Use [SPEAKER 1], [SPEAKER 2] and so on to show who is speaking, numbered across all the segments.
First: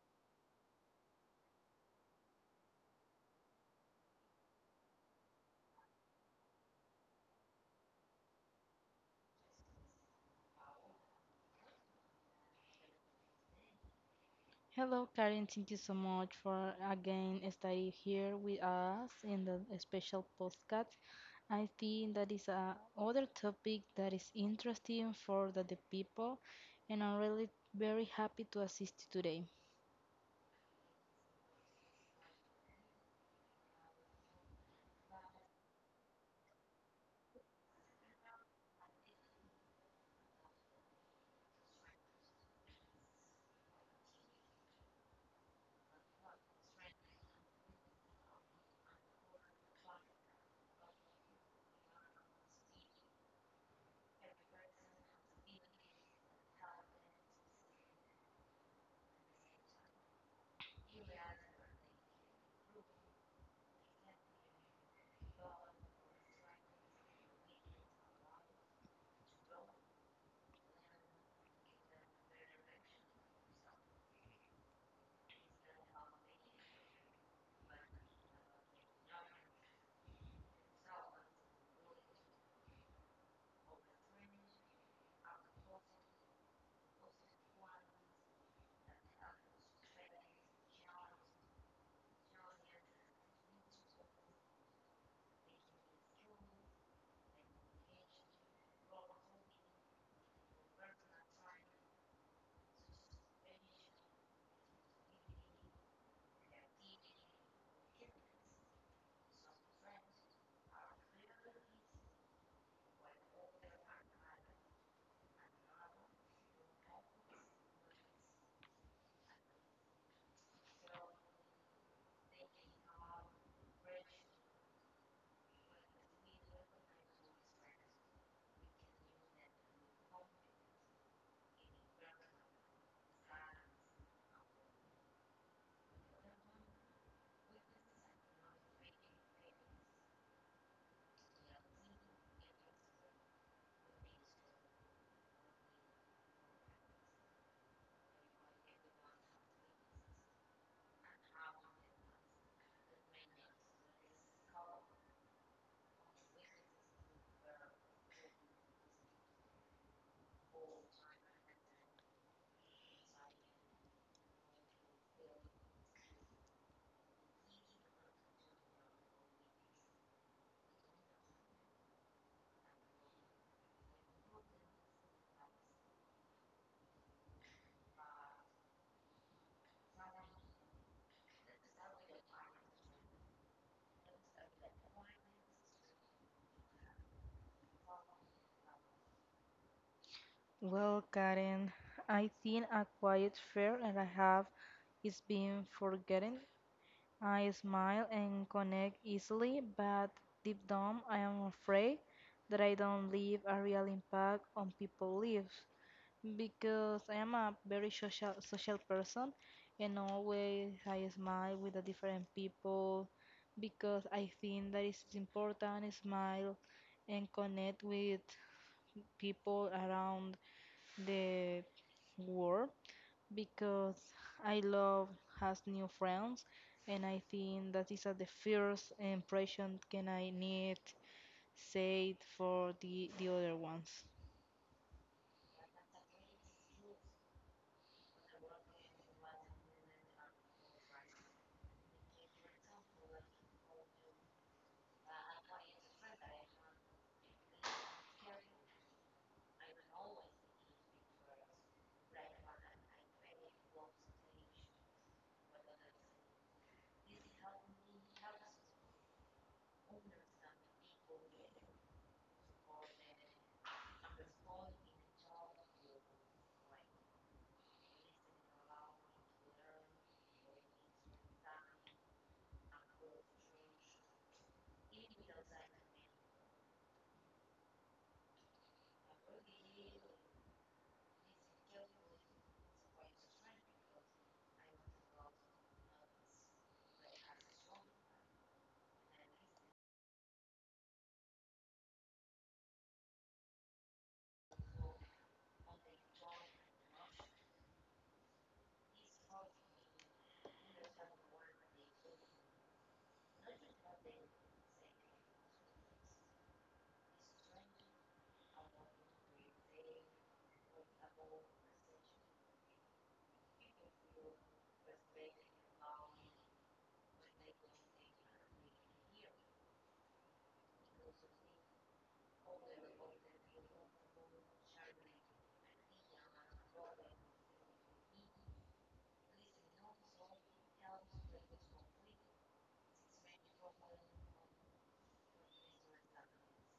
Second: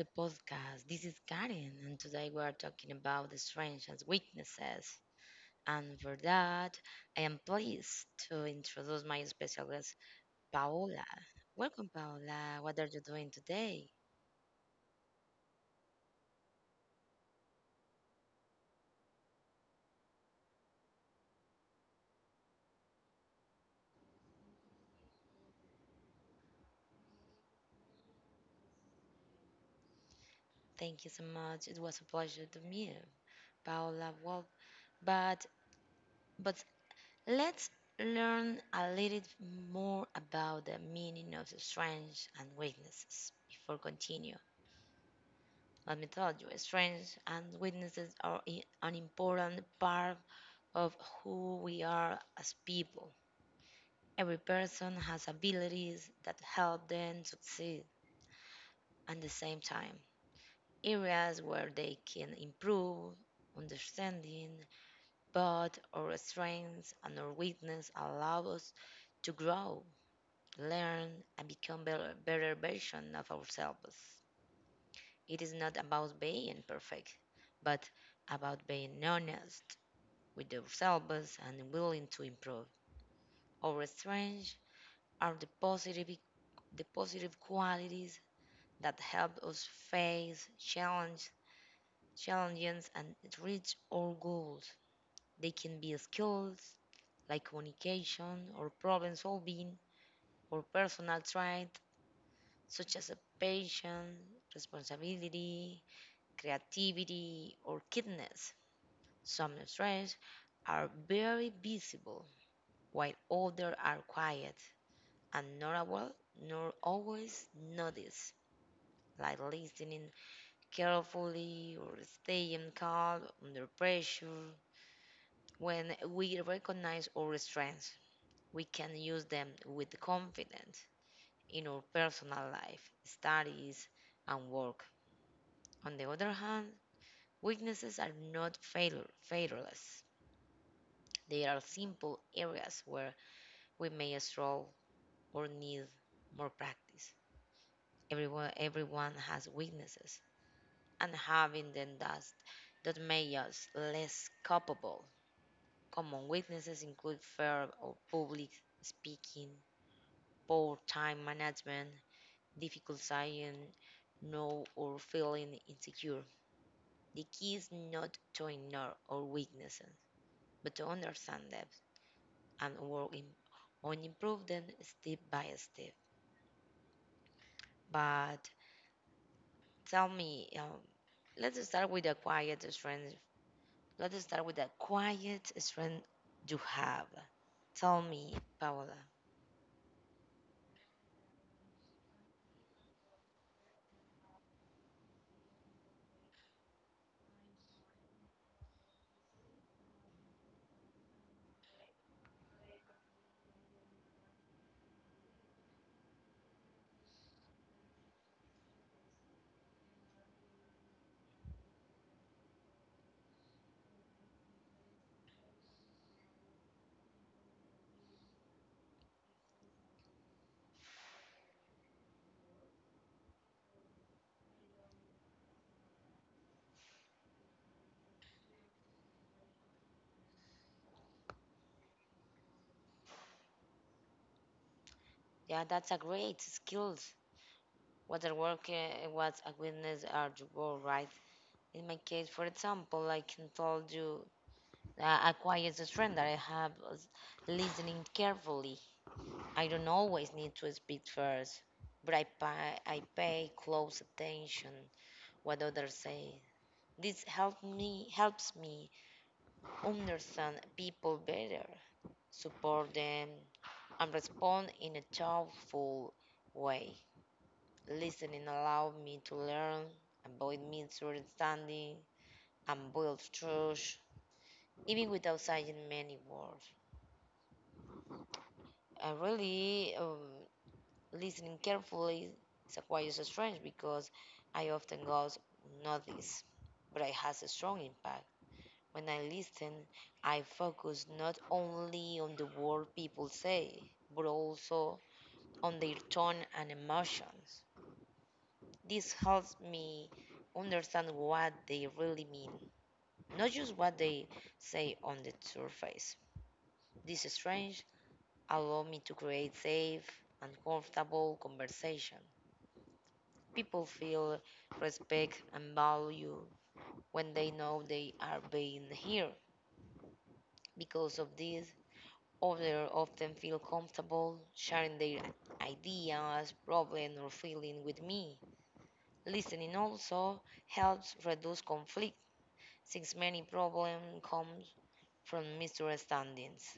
[SPEAKER 1] the podcast. This is Karen, and today we are talking about the strengths and weaknesses. And for that, I am pleased to introduce my special guest, Paola. Welcome, Paola. What are you doing today?
[SPEAKER 2] Hello, Karen. Thank you so much for again staying here with us in the special podcast. I think that is a other topic that is interesting for the people, and I'm really very happy to assist you today.
[SPEAKER 1] Thank you so much. It was a pleasure to meet you, Paola. Well, but but let's learn a little more about the meaning of strengths and weaknesses before continue. Let me tell you, strengths and weaknesses are an important part of who we are as people. Every person has abilities that help them succeed at the same time, areas where they can improve, understanding, but our strengths and our weakness allow us to grow, learn, and become better, better version of ourselves. It is not about being perfect, but about being honest, with ourselves and willing to improve. Our strengths are the positive qualities that help us face challenge, challenges and reach our goals. They can be skills like communication or problem solving or personal traits such as a patience, responsibility, creativity, or kindness. Some strengths are very visible while others are quiet and not aware, nor always notice, like listening carefully or staying calm under pressure. When we recognize our strengths, we can use them with confidence in our personal life, studies, and work. On the other hand, weaknesses are not fatal, fatalless. They are simple areas where we may struggle or need more practice. Everyone has weaknesses, and having the dust that made us less culpable. Common weaknesses include fear of public speaking, poor time management, difficult saying no or feeling insecure. The key is not to ignore our weaknesses, but to understand them and work in, on improve them step by step. But tell me, let's start with a quiet strength. Let's start with a quiet strength you have. Tell me, Paola.
[SPEAKER 2] Well, Karen, I think a quiet fear that I have is being forgotten. I smile and connect easily, but deep down I am afraid that I don't leave a real impact on people's lives because I am a very social person and always I smile with the different people because I think that it's important smile and connect with people around the world because I love has new friends, and I think that is at the first impression can I need said for the other ones.
[SPEAKER 1] Yeah, that's a great skills. What I work what a witness are the world, right? In my case, for example, I can tell you a quiet strength that I have is listening carefully. I don't always need to speak first, but I pay close attention what others say. This help me helps me understand people better, support them, and respond in a thoughtful way. Listening allowed me to learn, avoid misunderstanding, and build trust, even without saying many words. I really listening carefully is a quite strange because I often go notice, but it has a strong impact. When I listen, I focus not only on the word people say, but also on their tone and emotions. This helps me understand what they really mean, not just what they say on the surface. This strange allow me to create safe and comfortable conversation. People feel respect and value when they know they are being here. Because of this, others often feel comfortable sharing their ideas, problems, or feelings with me. Listening also helps reduce conflict since many problems come from misunderstandings.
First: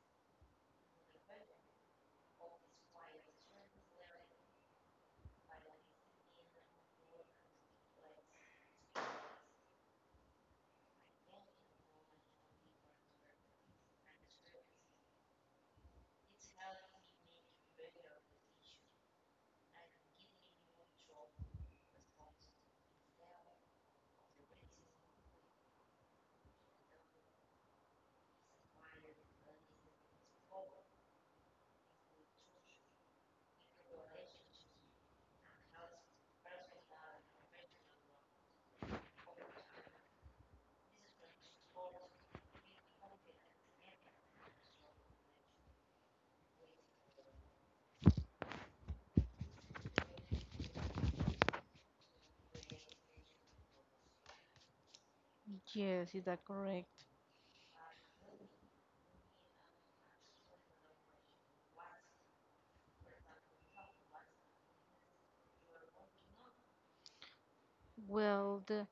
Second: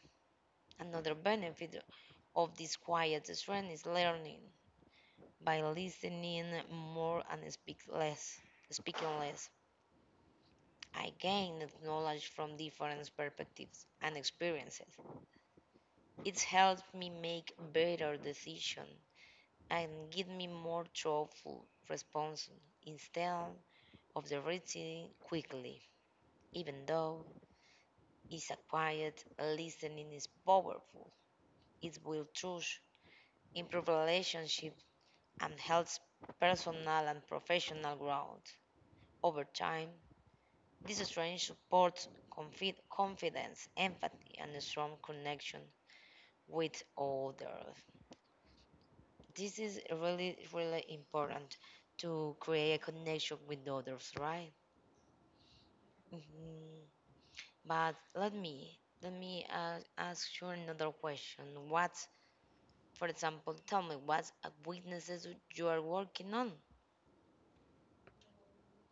[SPEAKER 1] Another benefit of this quiet strength is learning by listening more and speaking less. I gained knowledge from different perspectives and experiences. It's helped me make better decisions and give me more thoughtful responses instead of the reacting quickly. Even though it's a quiet listening is powerful, it will trust improve relationships, and helps personal and professional growth. Over time, this training supports confidence, empathy, and a strong connection with others. This is really, really important to create a connection with others, right?
[SPEAKER 2] Yes, is that
[SPEAKER 1] Mhm.
[SPEAKER 2] correct?
[SPEAKER 1] But let me ask you another question. What, for example, tell me what weaknesses you are working on?
[SPEAKER 2] Well, the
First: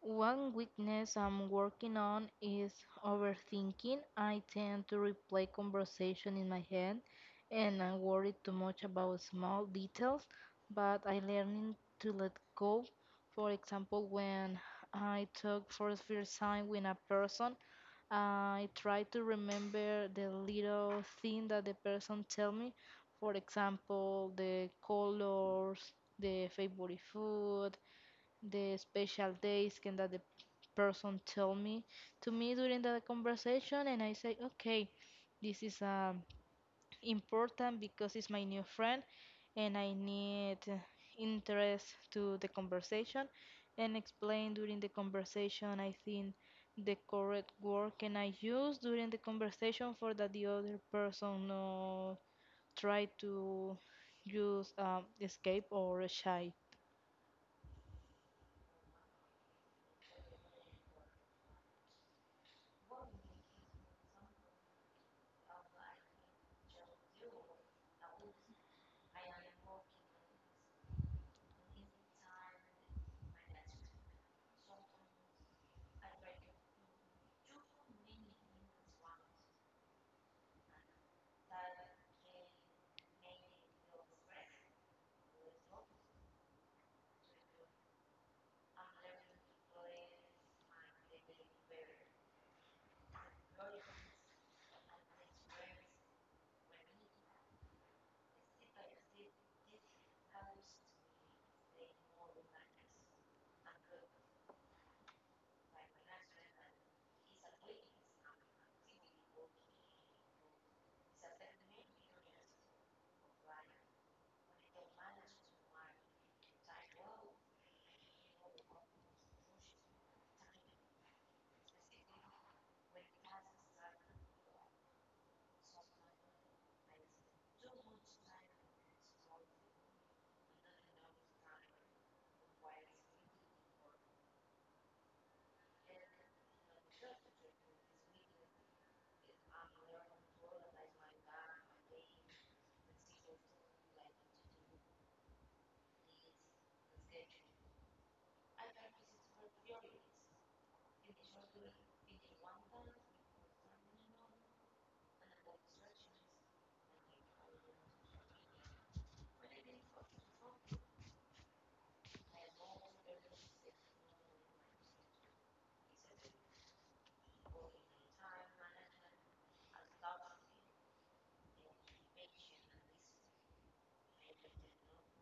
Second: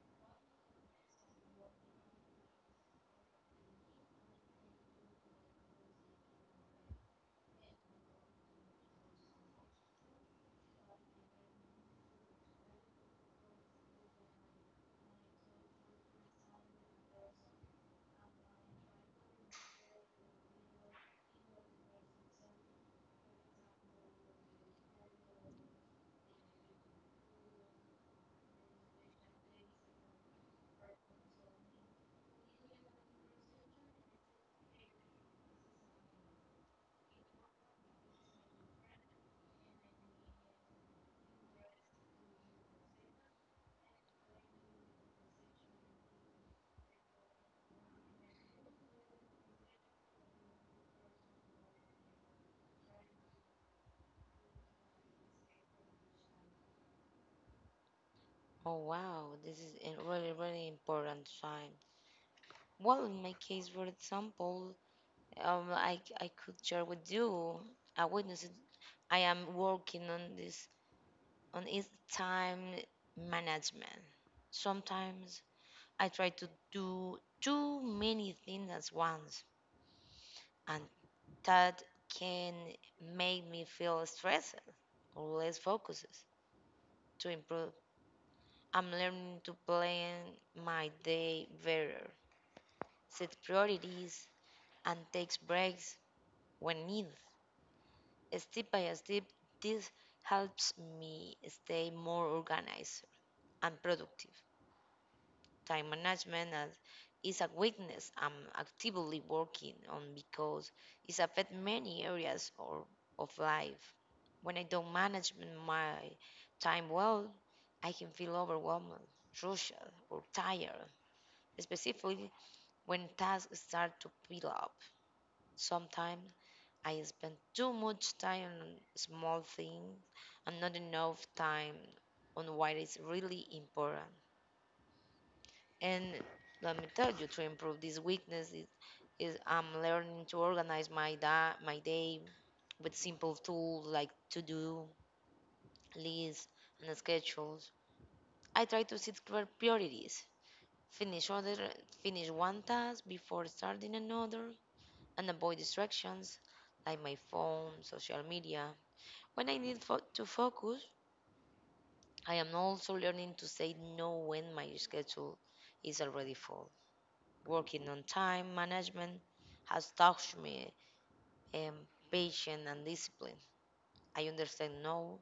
[SPEAKER 2] one weakness I'm working on is overthinking. I tend to replay conversation in my head and I worry too much about small details, but I'm learning to let go. For example, when I talk for the first time with a person, I try to remember the little thing that the person tell me. For example, the colors, the favorite food, the special days can that the person tell me to me during the conversation, and I say okay, this is important because it's my new friend and I need interest to the conversation, and explain during the conversation I think the correct word can I use during the conversation for that the other person no try to use escape or shy.
[SPEAKER 1] Oh wow, this is a really, really important sign. Well, in my case, for example, I could share with you a witness that I am working on is time management. Sometimes I try to do too many things at once, and that can make me feel stressed or less focused to improve. I'm learning to plan my day better, set priorities, and take breaks when needed. Step by step, this helps me stay more organized and productive. Time management as- is a weakness I'm actively working on because it affects many of life. When I don't manage my time well, I can feel overwhelmed, rushed, or tired, especially when tasks start to pile up. Sometimes I spend too much time on small things and not enough time on what is really important. And let me tell you, to improve this weakness is I'm learning to organize my day with simple tools like to-do lists and schedules. I try to set clear priorities, finish other finish one task before starting another, and avoid distractions like my phone, social media. When I need to focus, I am also learning to say no when my schedule is already full. Working on time management has taught me um, patience and discipline. I understand now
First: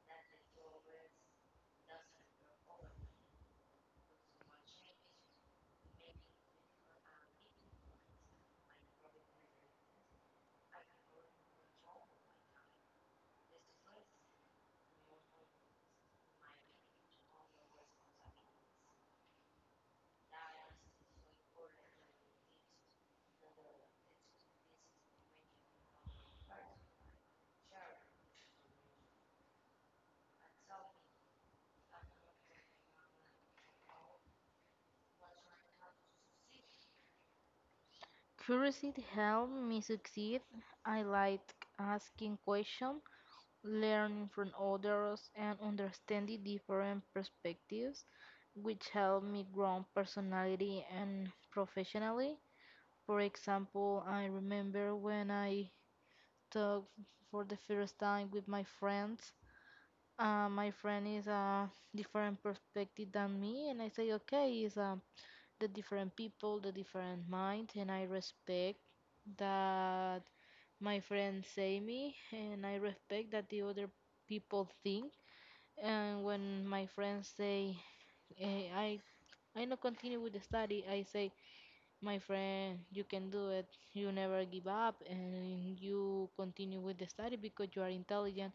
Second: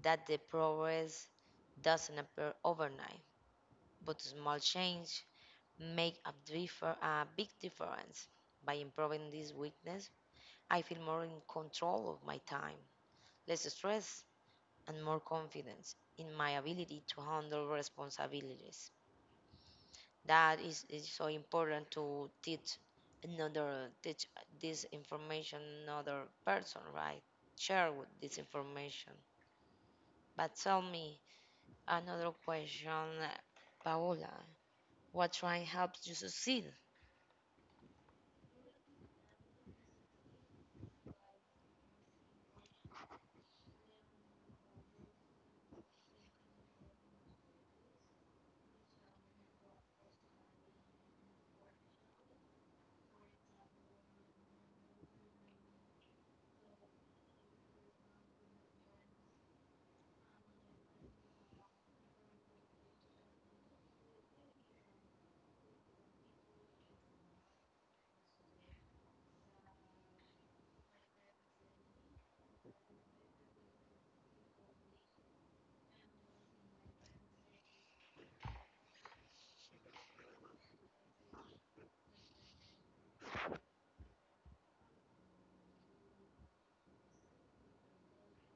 [SPEAKER 1] that the progress doesn't appear overnight, but small change a big difference. By improving this weakness, I feel more in control of my time, less stress, and more confidence in my ability to handle responsibilities. That is so important to teach another teach this information another person, right? Share with this information. But tell me another question, Paola. What try helps you succeed?
[SPEAKER 2] Curiosity helped me succeed. I like asking questions, learning from others, and understanding different perspectives, which helped me grow personally and professionally. For example, I remember when I talked for the first time with my friends. My friend is a different perspective than me, and I say, okay, is the different people, the different mind, and I respect that my friends say me and I respect that the other people think. And when my friends say eh, I I not continue with the study, I say, my friend, you can do it. You never give up and you continue with the study because you are intelligent.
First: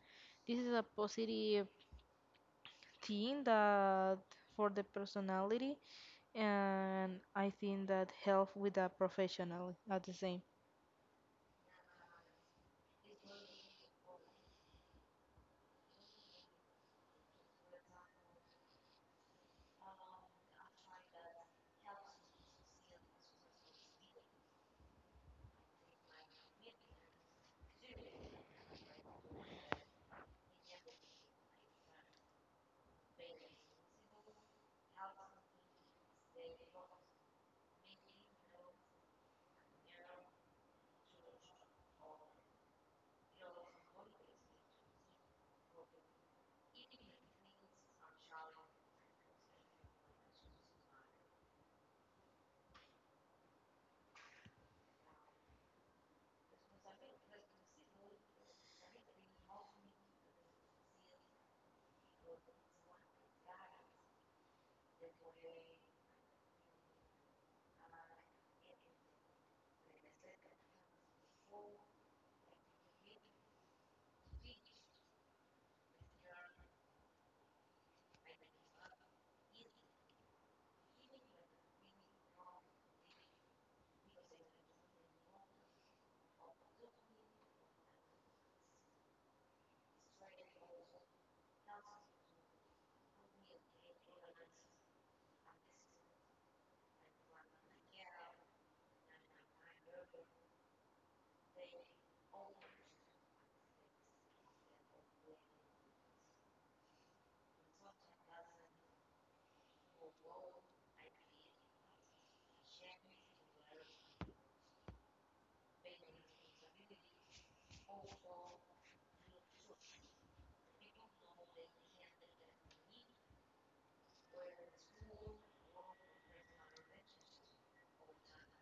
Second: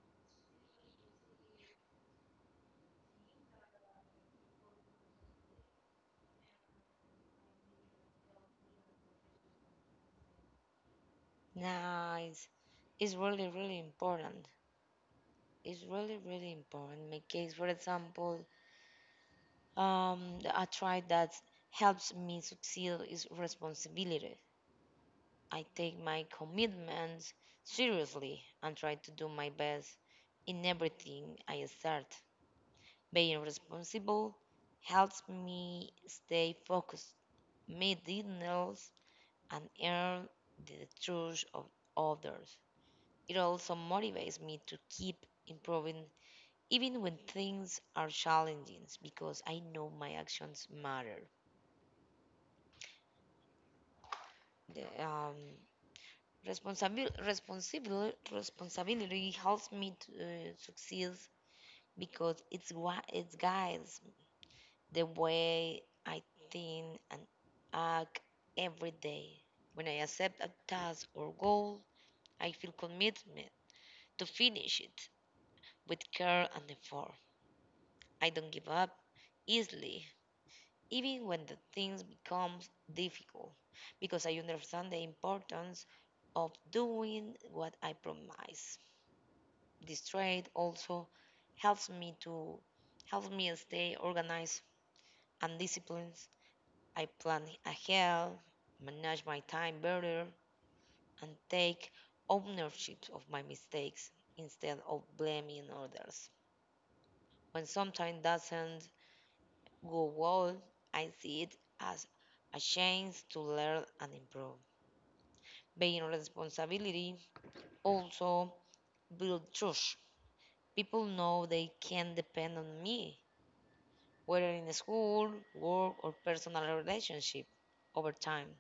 [SPEAKER 2] This is a positive thing that for the personality, and I think that help with the professional at the same.
[SPEAKER 1] Nice. It's really, really important. It's really, really important. My case, for example, um a try that helps me succeed is responsibility. I take my commitments seriously and try to do my best in everything I start. Being responsible helps me stay focused, meet deadlines, and earn the trust of others. It also motivates me to keep improving even when things are challenging because I know my actions matter. The- um, Responsibility helps me to succeed because it's what it guides the way I think and act every day. When I accept a task or goal, I feel commitment to finish it with care and effort. I don't give up easily, even when the things become difficult, because I understand the importance of doing what I promise. This trade also helps me to help me stay organized and disciplined. I plan ahead, manage my time better, and take ownership of my mistakes instead of blaming others. When something doesn't go well, I see it as a chance to learn and improve. Being responsibility also builds trust. People know they can depend on me whether in the school, work, or personal relationship. Over time,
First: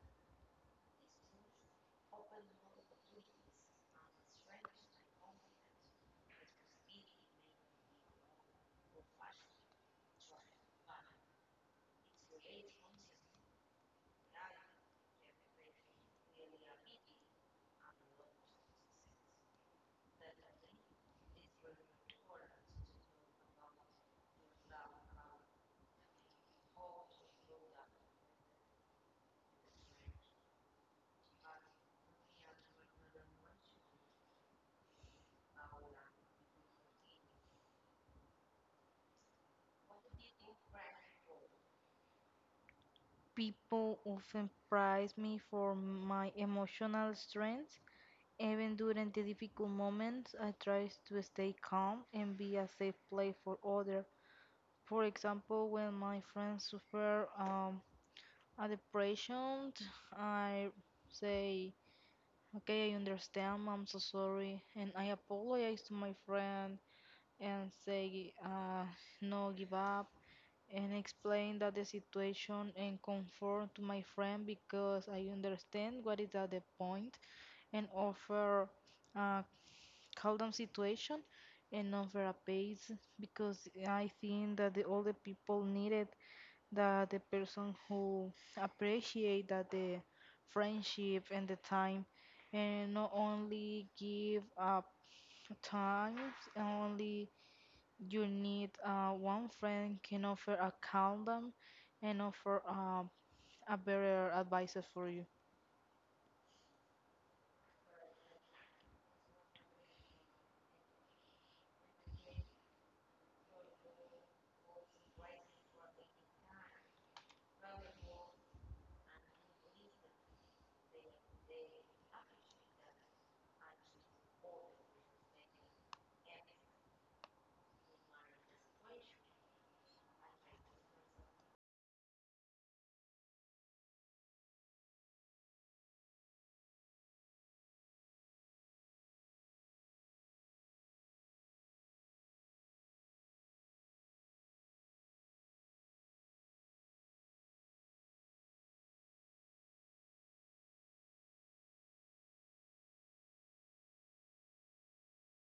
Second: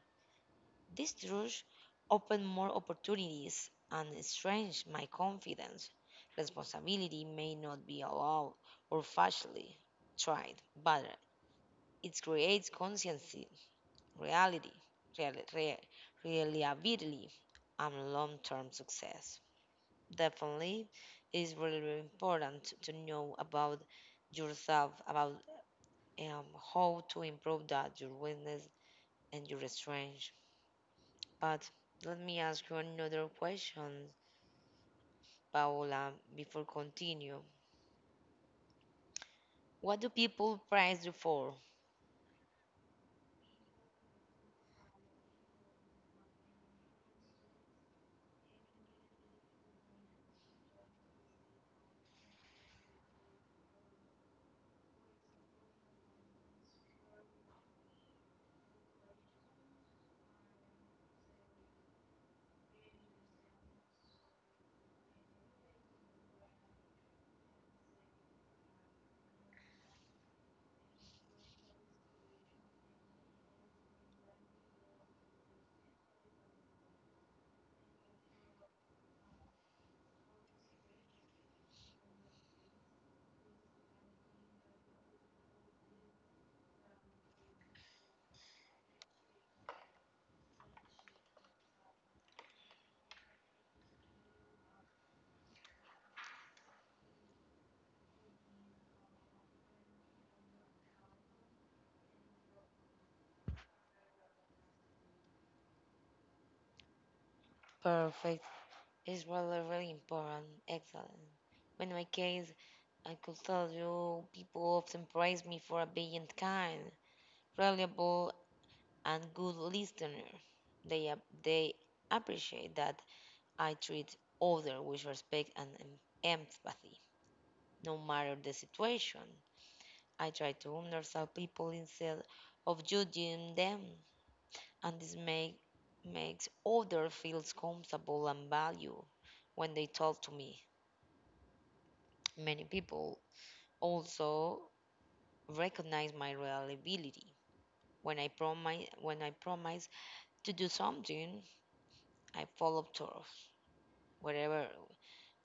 [SPEAKER 1] this rush opened more opportunities and strengthened my confidence. Responsibility may not be allowed or facilely tried, but it creates consciency, reality, real, real, reliability, and long-term success. Definitely, it is really, really important to know about yourself, about um, how to improve that your weakness and your strength. But let me ask you another question, Paola, before continue. What do people praise you for?
[SPEAKER 2] People often praise me for my emotional strength. Even during the difficult moments, I try to stay calm and be a safe place for others. For example, when my friends suffer a depression, I say, okay, I understand, I'm so sorry. And I apologize to my friend and say, no, give up, and explain that the situation and comfort to my friend because I understand what is at the point and offer a calm situation and offer a pace because I think that the older people needed that the person who appreciate that the friendship and the time, and not only give up times only you need one friend can offer a calm down and offer a better advices for you.
[SPEAKER 1] Perfect. It's really, really important. Excellent. In my case, I could tell you people often praise me for being kind, reliable, and good listener. They, they appreciate that I treat others with respect and empathy, no matter the situation. I try to understand people instead of judging them, and makes others feel comfortable and value when they talk to me. Many people also recognize my reliability. When I promise to do something, I follow through. Whatever,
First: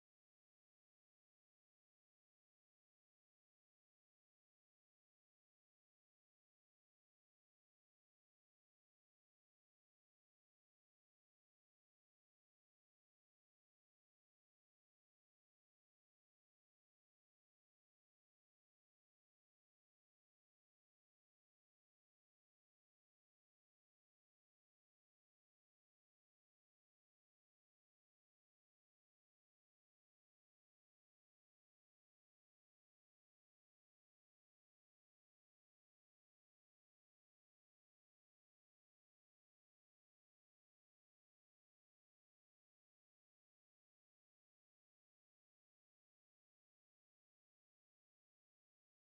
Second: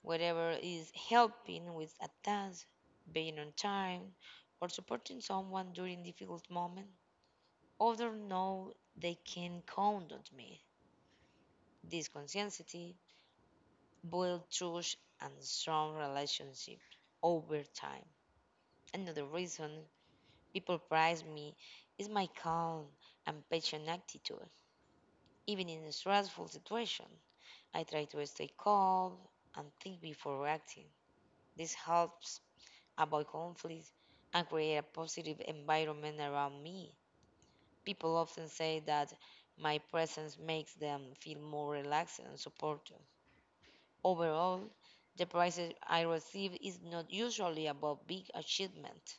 [SPEAKER 1] whatever is helping with a task, being on time, or supporting someone during difficult moment, others know they can count on me. This conscientiously builds trust and strong relationships over time. Another reason people praise me is my calm and patient attitude. Even in a stressful situation, I try to stay calm and think before reacting. This helps avoid conflict and create a positive environment around me. People often say that my presence makes them feel more relaxed and supported. Overall, the prize I receive is not usually about big achievement,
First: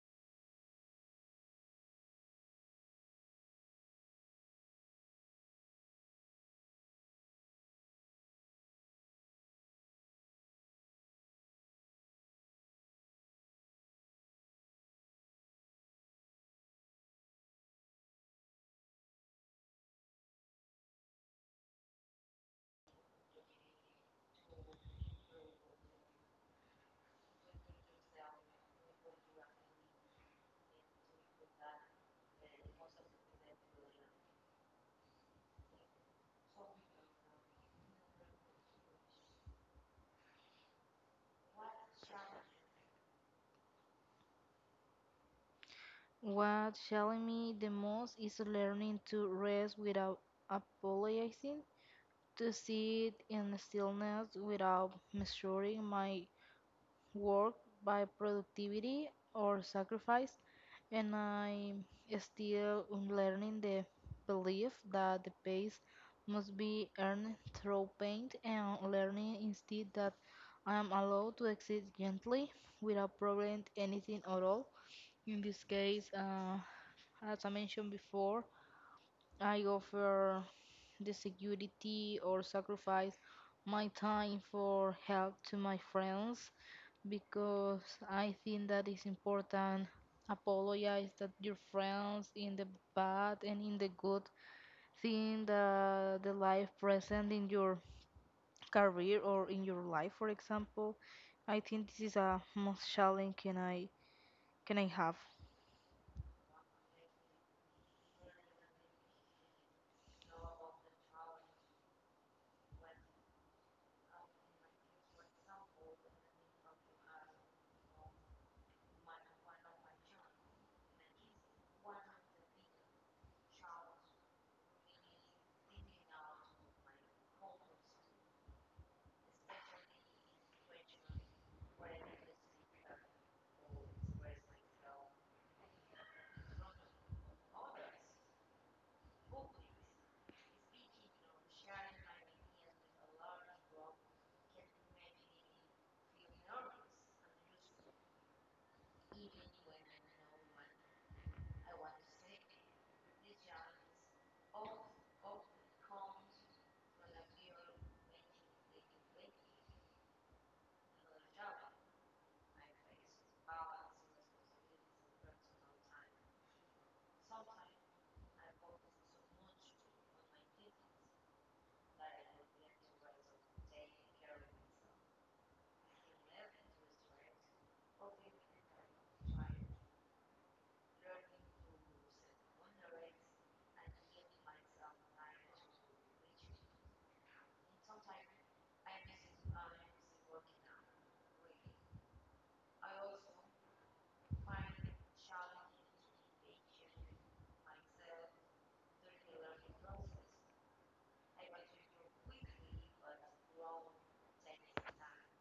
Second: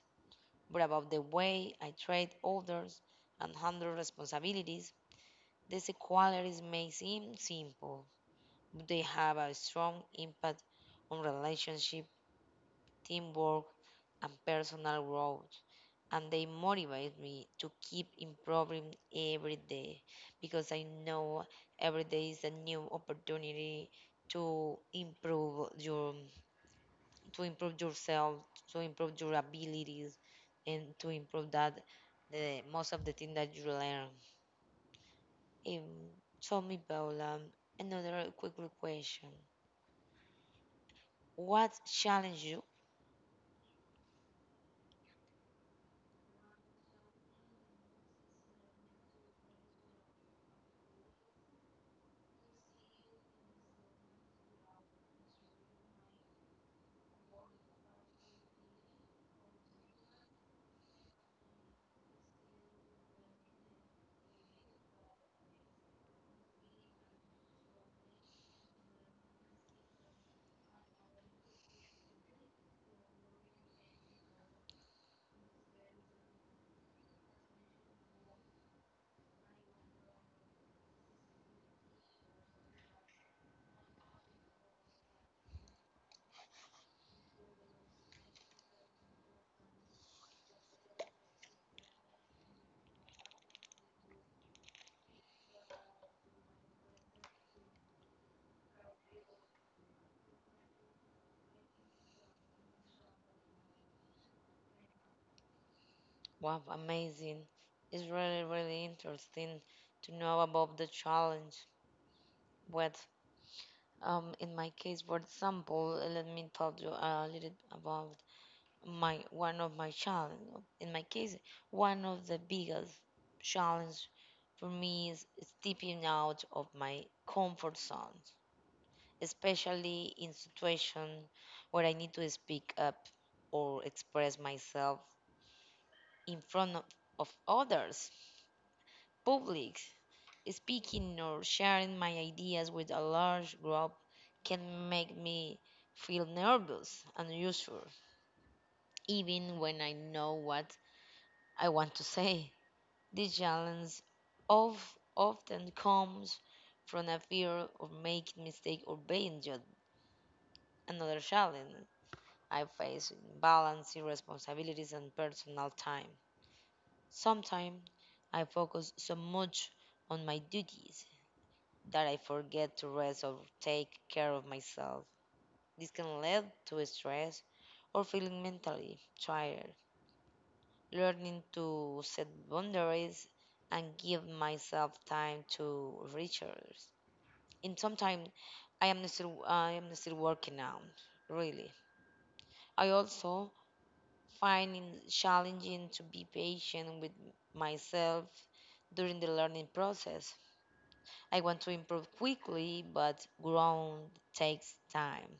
[SPEAKER 1] but about the way I treat others and handle responsibilities. These qualities may seem simple, but they have a strong impact on relationship, teamwork, and personal growth, and they motivate me to keep improving every day because I know every day is a new opportunity to improve your to improve yourself, to improve your abilities and to improve that the most of the thing that you learn. Um, so me Paula, another quick question. What challenge you?
[SPEAKER 2] What challenged me the most is learning to rest without apologizing, to sit in stillness without measuring my work by productivity or sacrifice, and I'm still unlearning the belief that the pace must be earned through pain and learning instead that I am allowed to exist gently without problem anything at all. In this case, as I mentioned before, I offer the security or sacrifice my time for help to my friends because I think that is important. Apologize that your friends in the bad and in the good, seeing the life present in your career or in your life, for example. I think this is a most challenge can I have.
[SPEAKER 1] Wow, amazing. It's really, really interesting to know about the challenge. What? In my case, for example, let me tell you a little about my one of my challenge. In my case, one of the biggest challenge for me is stepping out of my comfort zone, especially in situation where I need to speak up or express myself in front of others, public, Speaking or sharing my ideas with a large group can make me feel nervous and unsure, even when I know what I want to say. This challenge of often comes from a fear of making mistake or being judged. Another challenge I face is balancing responsibilities and personal time. Sometimes I focus so much on my duties that I forget to rest or take care of myself. This can lead to stress or feeling mentally tired. Learning to set boundaries and give myself time to recharge. In some time, I am still working out. Really, I also find it challenging to be patient with myself during the learning process. I want to improve quickly, but growth takes time.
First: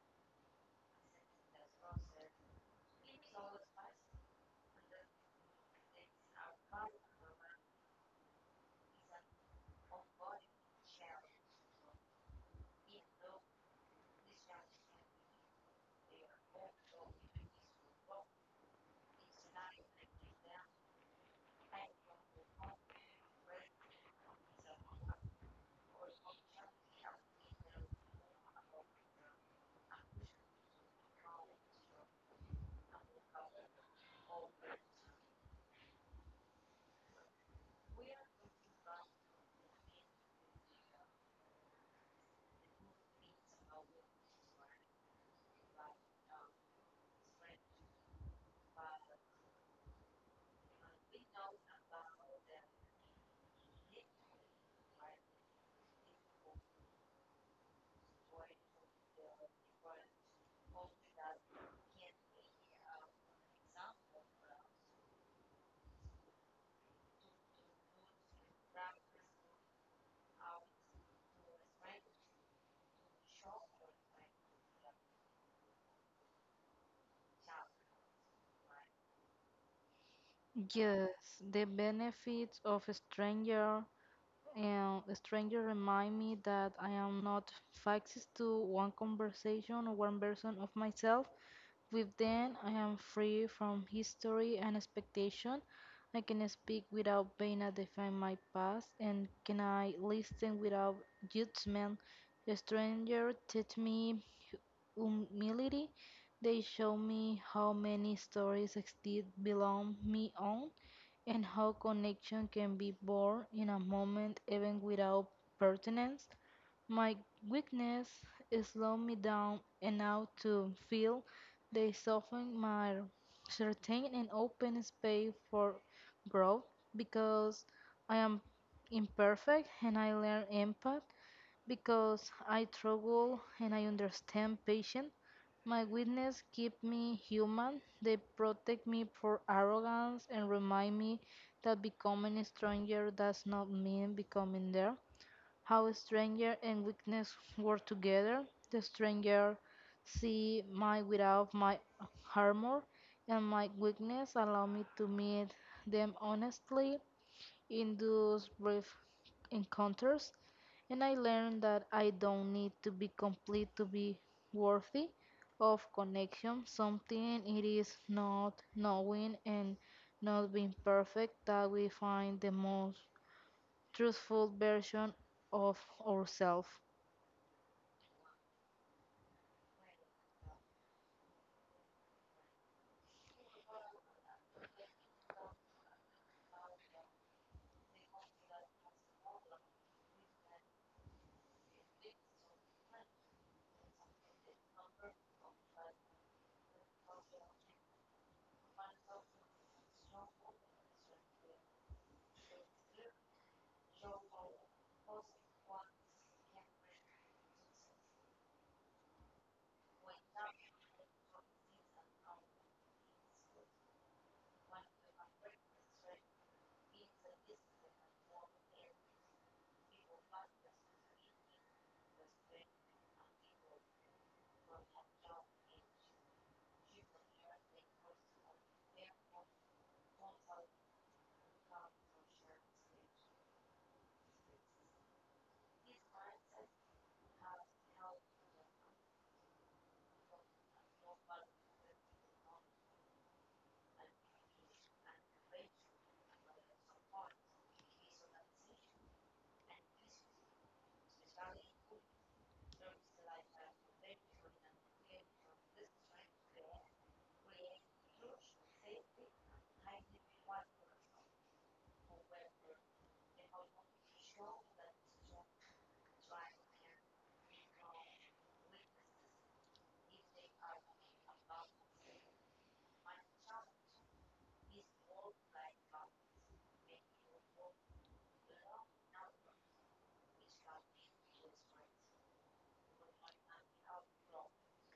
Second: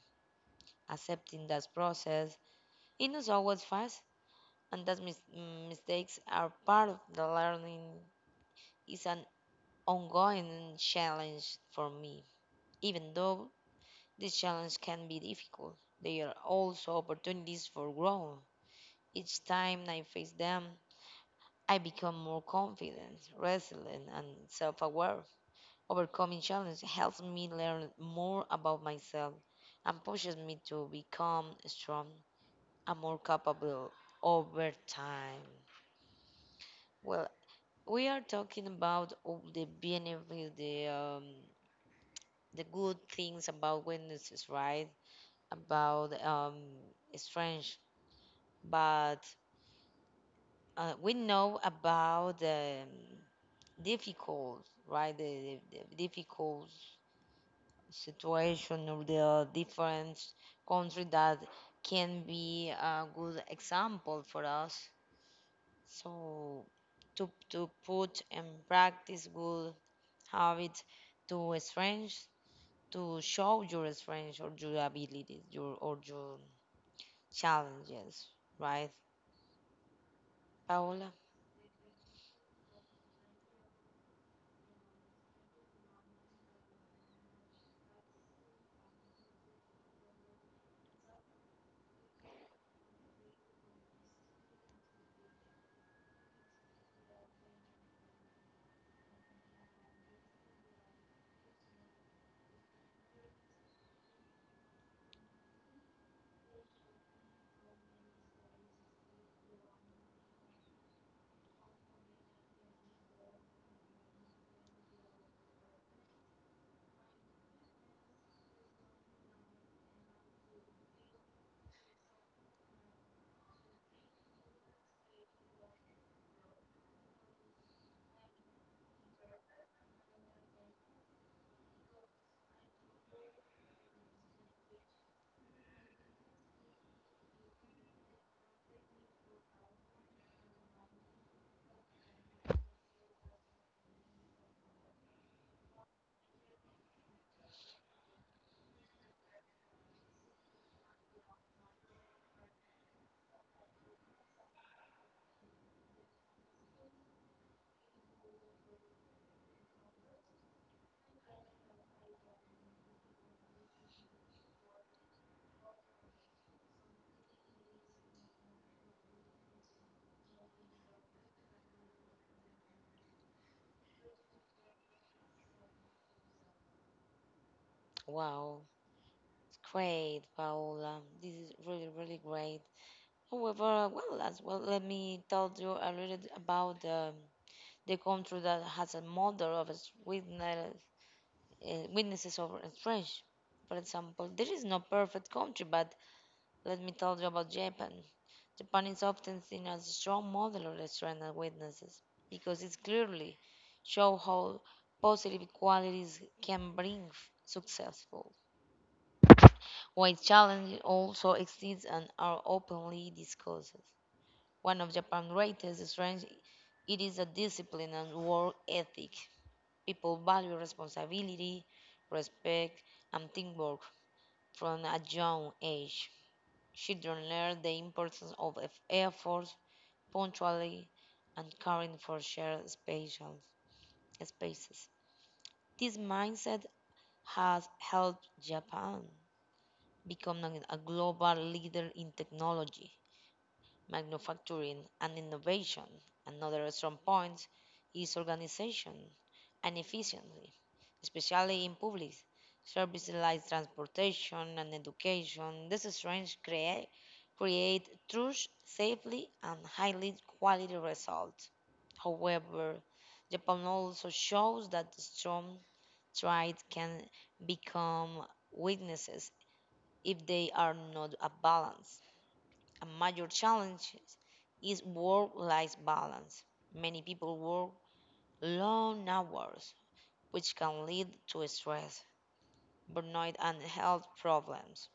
[SPEAKER 1] Accepting that process. It is always fast, and that mistakes are part of the learning. Is an ongoing challenge for me. Even though this challenge can be difficult, they are also opportunities for growth. Each time I face them, I become more confident, resilient, and self-aware. Overcoming challenges helps me learn more about myself and pushes me to become strong. And more capable over time. Well, we are talking about all the benefits, the good things about witnesses, right? About strange, but we know about the difficult, right? The difficult situation of the different country that can be a good example for us. So to put in practice good habits to strength to show your strength or your abilities your or your challenges, right,
[SPEAKER 2] Yes,
[SPEAKER 1] Paola?
[SPEAKER 2] the benefits of a stranger and a stranger remind me that I am not fixed to one conversation or one version of myself. With them, I am free from history and expectation. I can speak without being a define my past, and can I listen without judgment? The stranger teach me humility. They show me how many stories exist beyond me own, and how connection can be born in a moment even without pertinence. My weakness is slow me down enough to feel they soften my certain and open space for growth because I am imperfect and I learn empathy because I struggle and I understand patience. My weakness keep me human. They protect me from arrogance and remind me that becoming stronger does not mean becoming there how stranger and weakness work together. The stranger see my without my armor and my weakness allow me to meet them honestly in those brief encounters, and I learned that I don't need to be complete to be worthy of connection. Something it is not knowing and not being perfect that we find the most truthful version of ourselves.
[SPEAKER 1] Wow, great, Paola. This is really really great. However, well as well, let me tell you a little about the country that has a model of its witness, witnesses of strength. For example, there is no perfect country, but let me tell you about Japan. Japan is often seen as a strong model of restaurant and witnesses because it clearly shows how positive qualities can bring successful, while challenges also exist and are openly discussed. One of Japan's greatest strengths it is a discipline and work ethic. People value responsibility, respect, and teamwork from a young age. Children learn the importance of effort, punctuality, and caring for shared spatial spaces. This mindset has helped Japan become a global leader in technology, manufacturing, and innovation. Another strong point is organization and efficiency, especially in public services like transportation and education. These strengths create true, safely, and highly quality results. However, Japan also shows that strong traits can become weaknesses if they are not balanced. A major challenge is work life balance. Many people work long hours, which can lead to stress, burnout, and health problems.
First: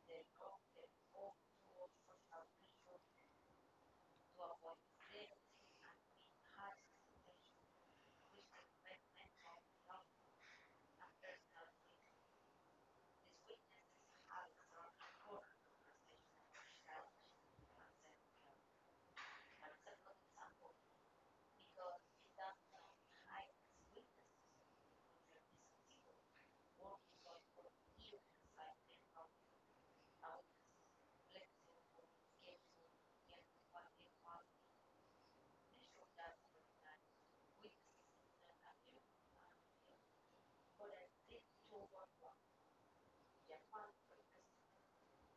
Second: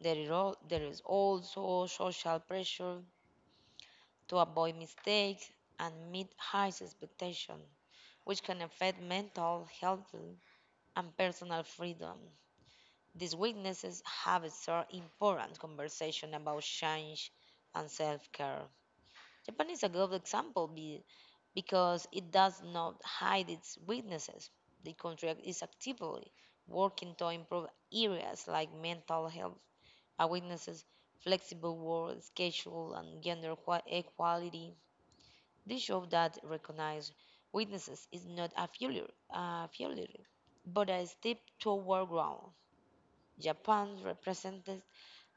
[SPEAKER 1] There is also social pressure to avoid mistakes and meet high expectations, which can affect mental health and personal freedom. These weaknesses have a sort important conversation about change and self care. Japan is a good example because it does not hide its weaknesses. The country is actively working to improve areas like mental health awarenesses, flexible work schedule, and gender equality. This show that recognize weaknesses is not a failure, but a step toward growth. Japan represents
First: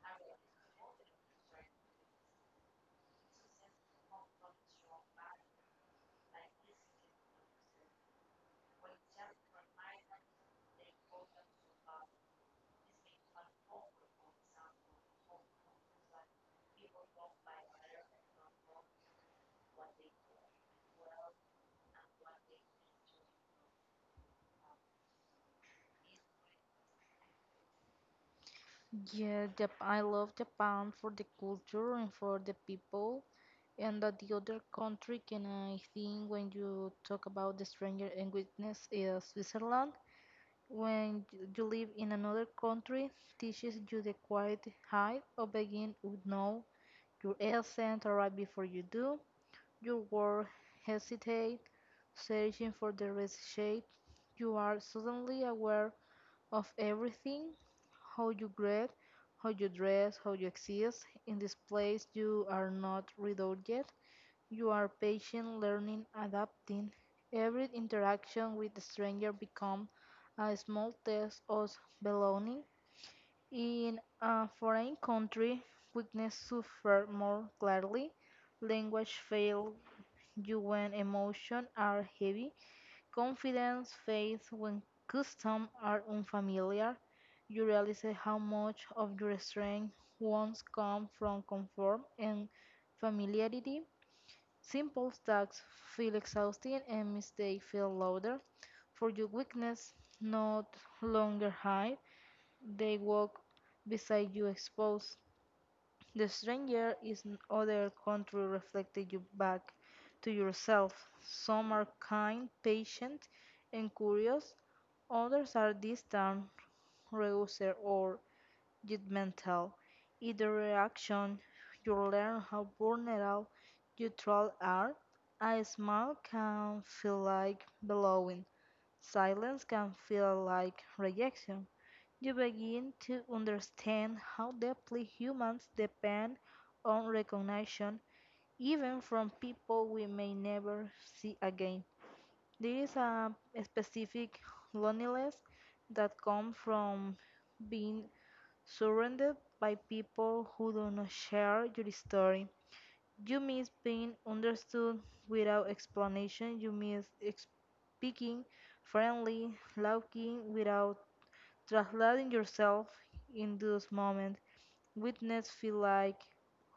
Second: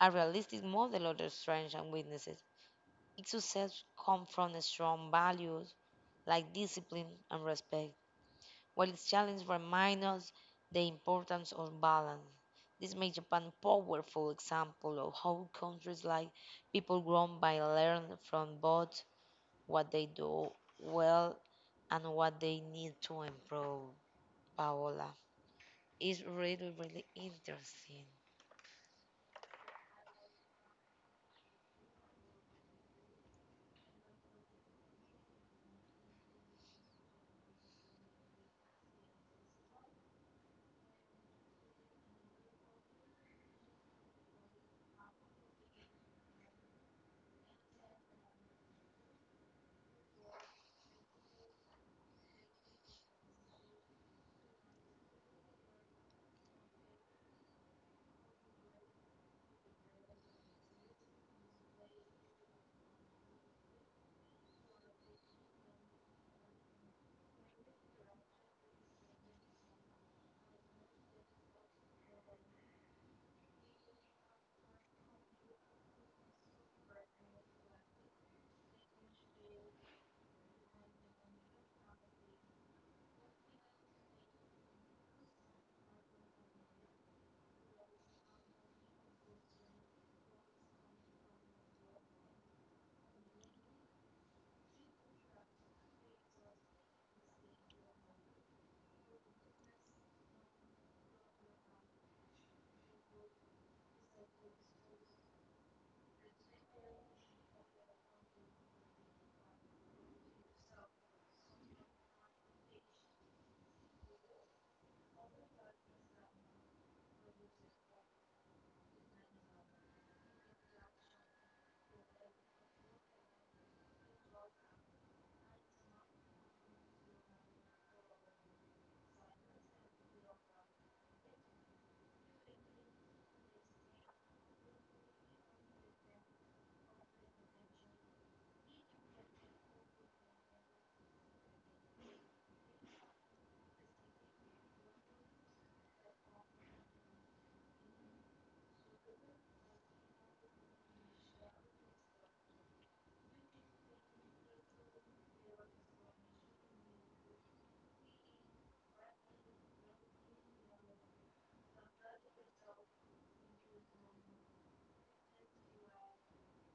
[SPEAKER 1] a realistic model of the strengths and weaknesses. Its success comes from strong values like discipline and respect, while its challenges remind us the importance of balance. This makes Japan a powerful example of how countries like people grown by learn from both what they do well and what they need to improve. Paola, it's really, really interesting.
[SPEAKER 2] Yeah, Jap I love Japan for the culture and for the people, and that the other country can I think when you talk about the stranger and witness is Switzerland. When you live in another country, teaches you the quiet height of begin would know your accent arrive before you do. Your word hesitate, searching for the rest shape. You are suddenly aware of everything, how you grade, how you dress, how you exist. In this place, you are not without yet. You are patient, learning, adapting. Every interaction with the stranger becomes a small test of belonging. In a foreign country, weakness suffer more clearly. Language fail you when emotions are heavy. Confidence fades when customs are unfamiliar. You realize how much of your strength once come from comfort and familiarity. Simple tasks feel exhausting and mistakes feel louder. For your weakness, not longer hide. They walk beside you exposed. The stranger is other country reflected you back to yourself. Some are kind, patient, and curious. Others are distant, reckless, or judgmental. Either reaction, you learn how vulnerable you truly are. A smile can feel like belonging. Silence can feel like rejection. You begin to understand how deeply humans depend on recognition, even from people we may never see again. There is a specific loneliness that comes from being surrounded by people who do not share your story. You miss being understood without explanation. You miss speaking friendly, laughing without translating yourself. In those moments, witness feel like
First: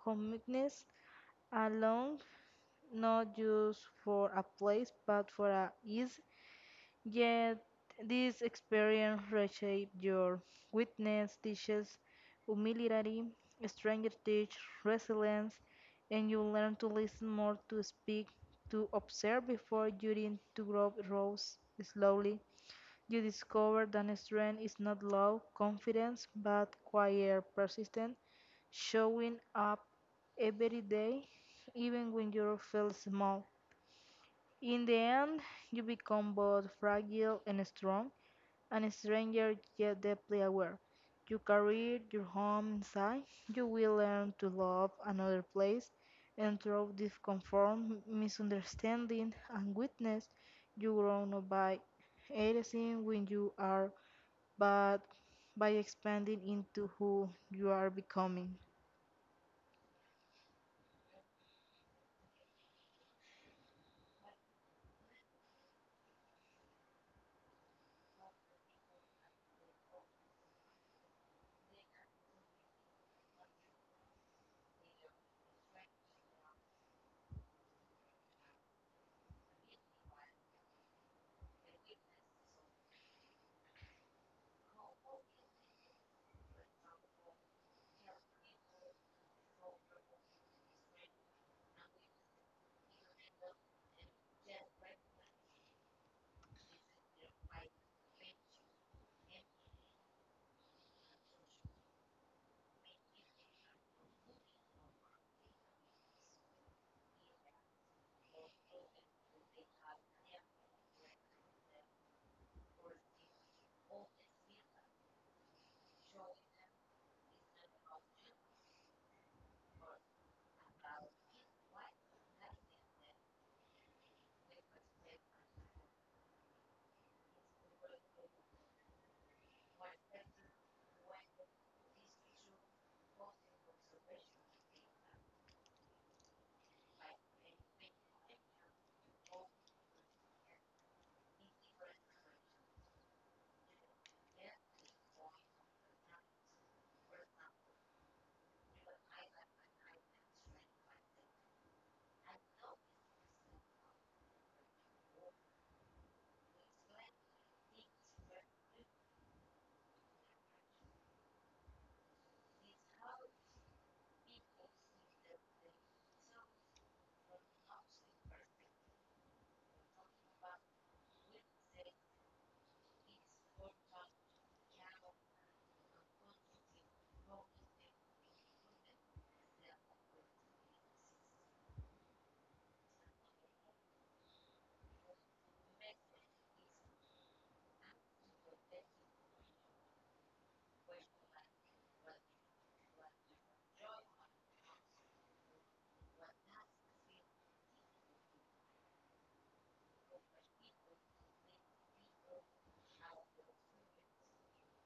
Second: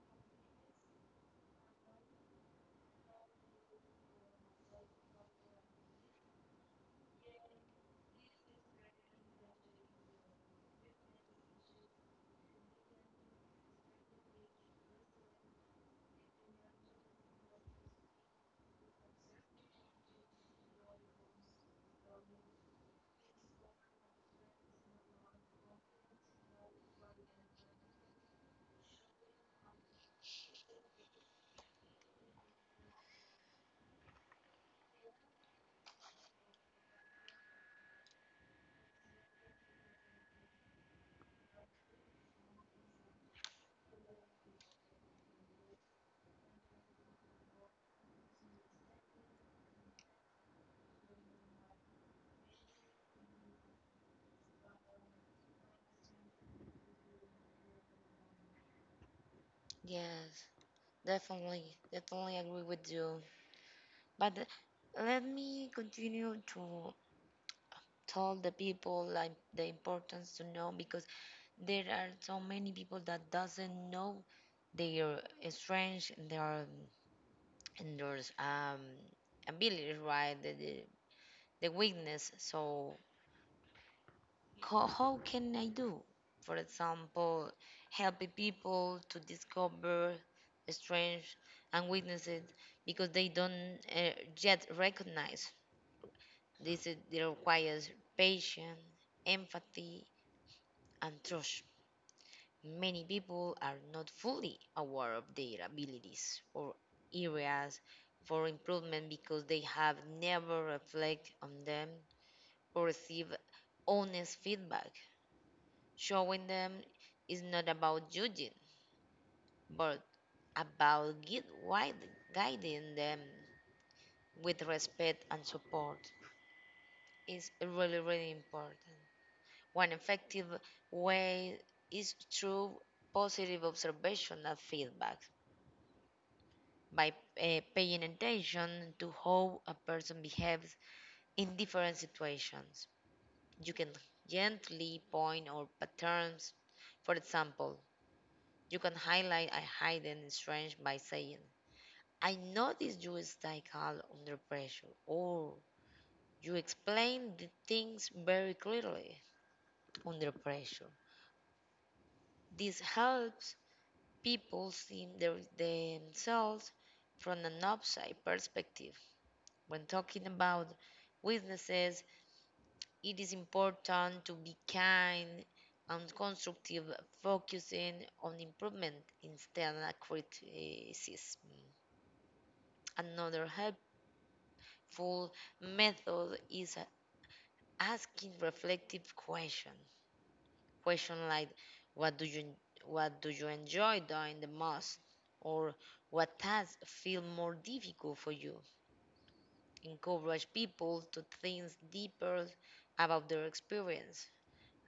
[SPEAKER 2] hominess and not just for a place but for a ease. Yet this experience reshapes your witness, teaches humility, stranger teach resilience, and you learn to listen more to speak, to observe before you begin to grow rose slowly. You discover that strength is not low confidence, but quiet persistence, showing up every day, even when you feel small. In the end, you become both fragile and strong, and a stranger yet deeply aware. You carry your home inside, you will learn to love another place, and through disconform, misunderstanding, and weakness, you grow not by erasing when you are, but by expanding into who you are becoming.
[SPEAKER 1] Yes, definitely, definitely agree with you. But th- Let me continue to tell the people like the importance to know because there are so many people that doesn't know their strengths and their and their um, abilities, right? The weakness. So how can I do, for example, helping people to discover strengths and weaknesses because they don't yet recognize this it requires patience, empathy, and trust. Many people are not fully aware of their abilities or areas for improvement because they have never reflected on them or received honest feedback. Showing them is not about judging, but about guiding them with respect and support. It's really, really important. One effective way is through positive observation and feedback. By paying attention to how a person behaves in different situations, you can gently point out patterns. For example, you can highlight a hidden strength by saying, I noticed you stay calm under pressure, or you explain the things very clearly under pressure. This helps people see themselves from an outside perspective. When talking about weaknesses, it is important to be kind and constructive, focusing on improvement instead of criticism. Another helpful method is asking reflective questions. Questions like, what do you what do you enjoy doing the most? Or what tasks feel more difficult for you? Encourage people to think deeper about their experience.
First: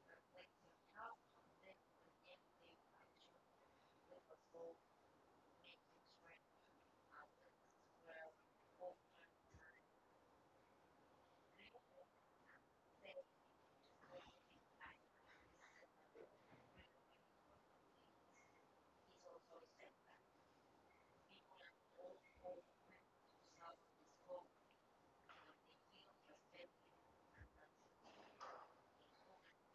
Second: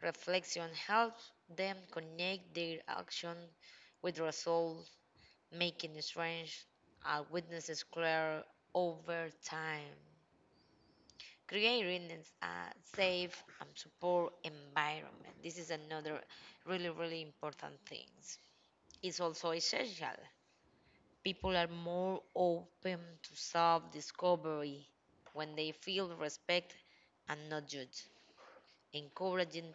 [SPEAKER 1] Reflection helps them connect their action with results, making strange witnesses clear over time, creating a safe and support environment. This is another really, really important thing. It's also essential. People are more open to self discovery when they feel respect and not judged. Encouraging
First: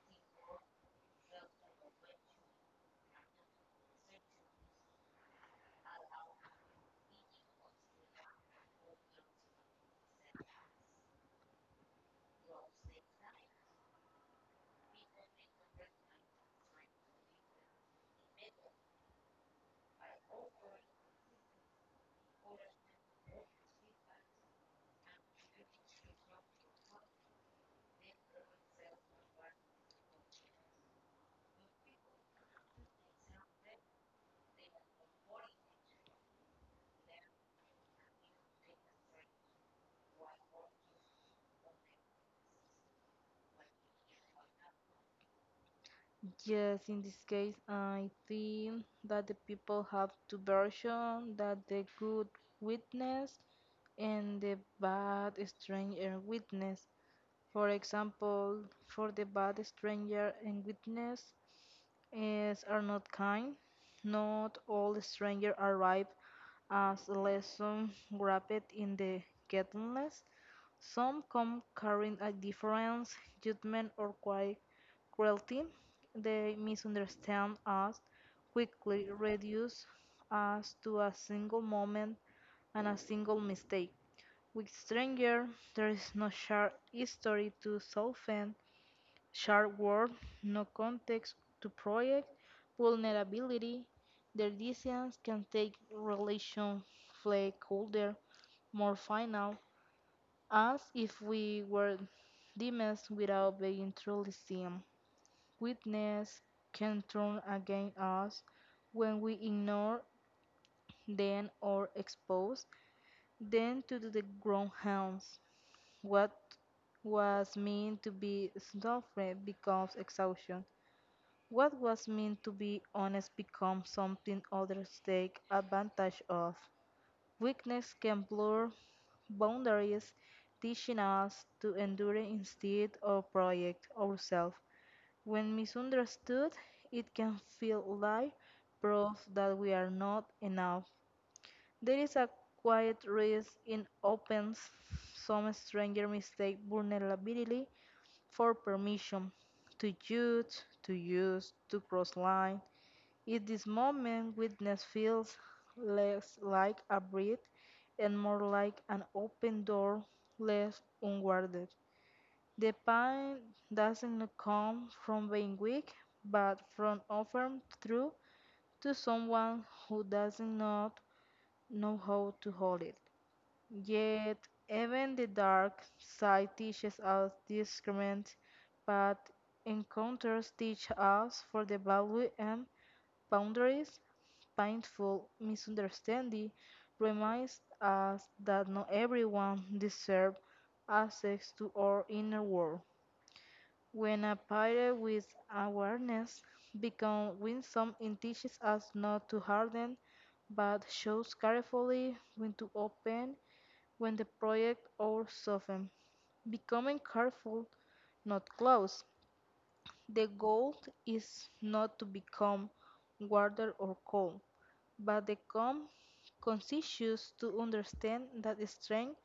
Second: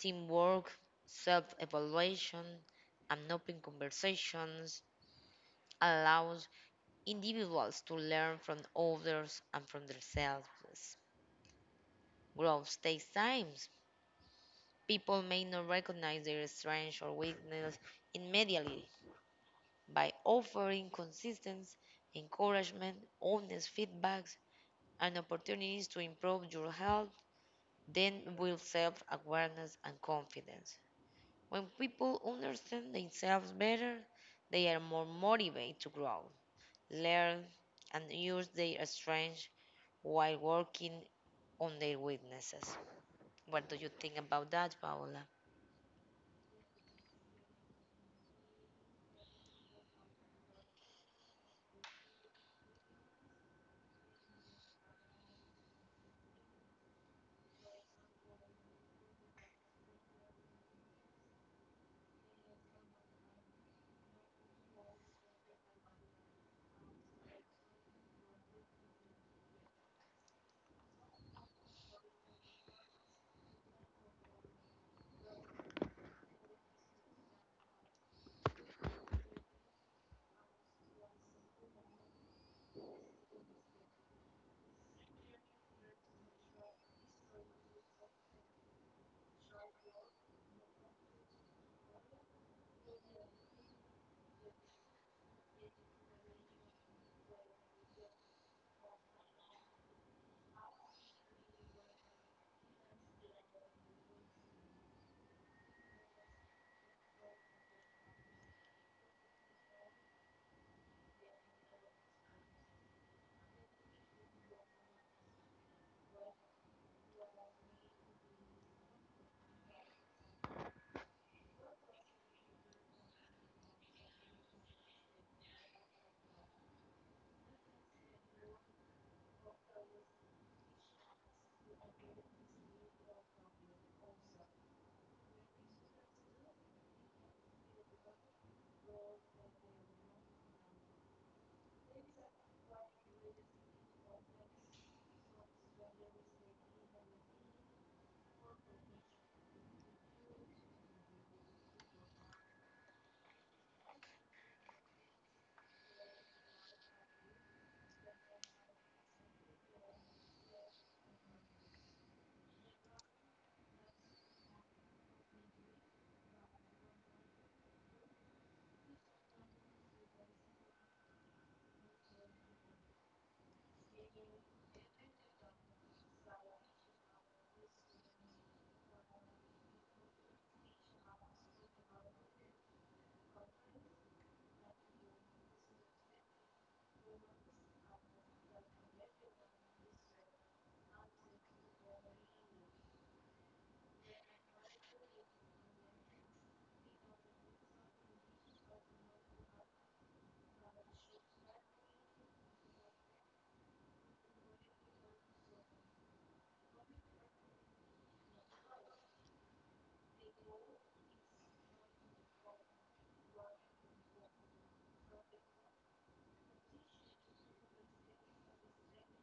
[SPEAKER 1] teamwork, self evaluation, and open conversations allows individuals to learn from others and from themselves. Growth takes time. People may not recognize their strengths or weakness immediately. By offering consistent encouragement, honest feedbacks, and opportunities to improve your health, then build self awareness and confidence. When people understand themselves better, they are more motivated to grow, learn, and use their strengths while working on their weaknesses. What do you think about that, Paola?
[SPEAKER 2] Yes, in this case, I think that the people have two versions, that the good witness and the bad stranger witness. For example, for the bad stranger and witness is are not kind. Not all strangers arrive as lesson wrapped in the ghettonless. Some come carrying a difference, judgment, or quite cruelty. They misunderstand us, quickly reduce us to a single moment and a single mistake. With stranger, there is no shared history to soften, shared word, no context to project, vulnerability. Their distance can take relation flake colder, more final, as if we were demons without being truly seen. Weakness can turn against us when we ignore them or expose them to the grown hounds. What was meant to be suffering becomes exhaustion. What was meant to be honest becomes something others take advantage of. Weakness can blur boundaries, teaching us to endure instead of project ourselves. When misunderstood, it can feel like proof that we are not enough. There is a quiet risk in opens. Some stranger mistake vulnerability for permission to judge, to use, to cross line. In this moment, witness feels less like a breath and more like an open door left unguarded. The pain doesn't come from being weak, but from offering truth to someone who does not know how to hold it. Yet, even the dark side teaches us discernment, but encounters teach us for the value and boundaries. Painful misunderstanding reminds us that not everyone deserves access to our inner world. When applied with awareness, become winsome and teaches us not to harden, but shows carefully when to open, when the project or soften. Becoming careful, not close. The goal is not to become water or cold, but the calm conscious to understand that strength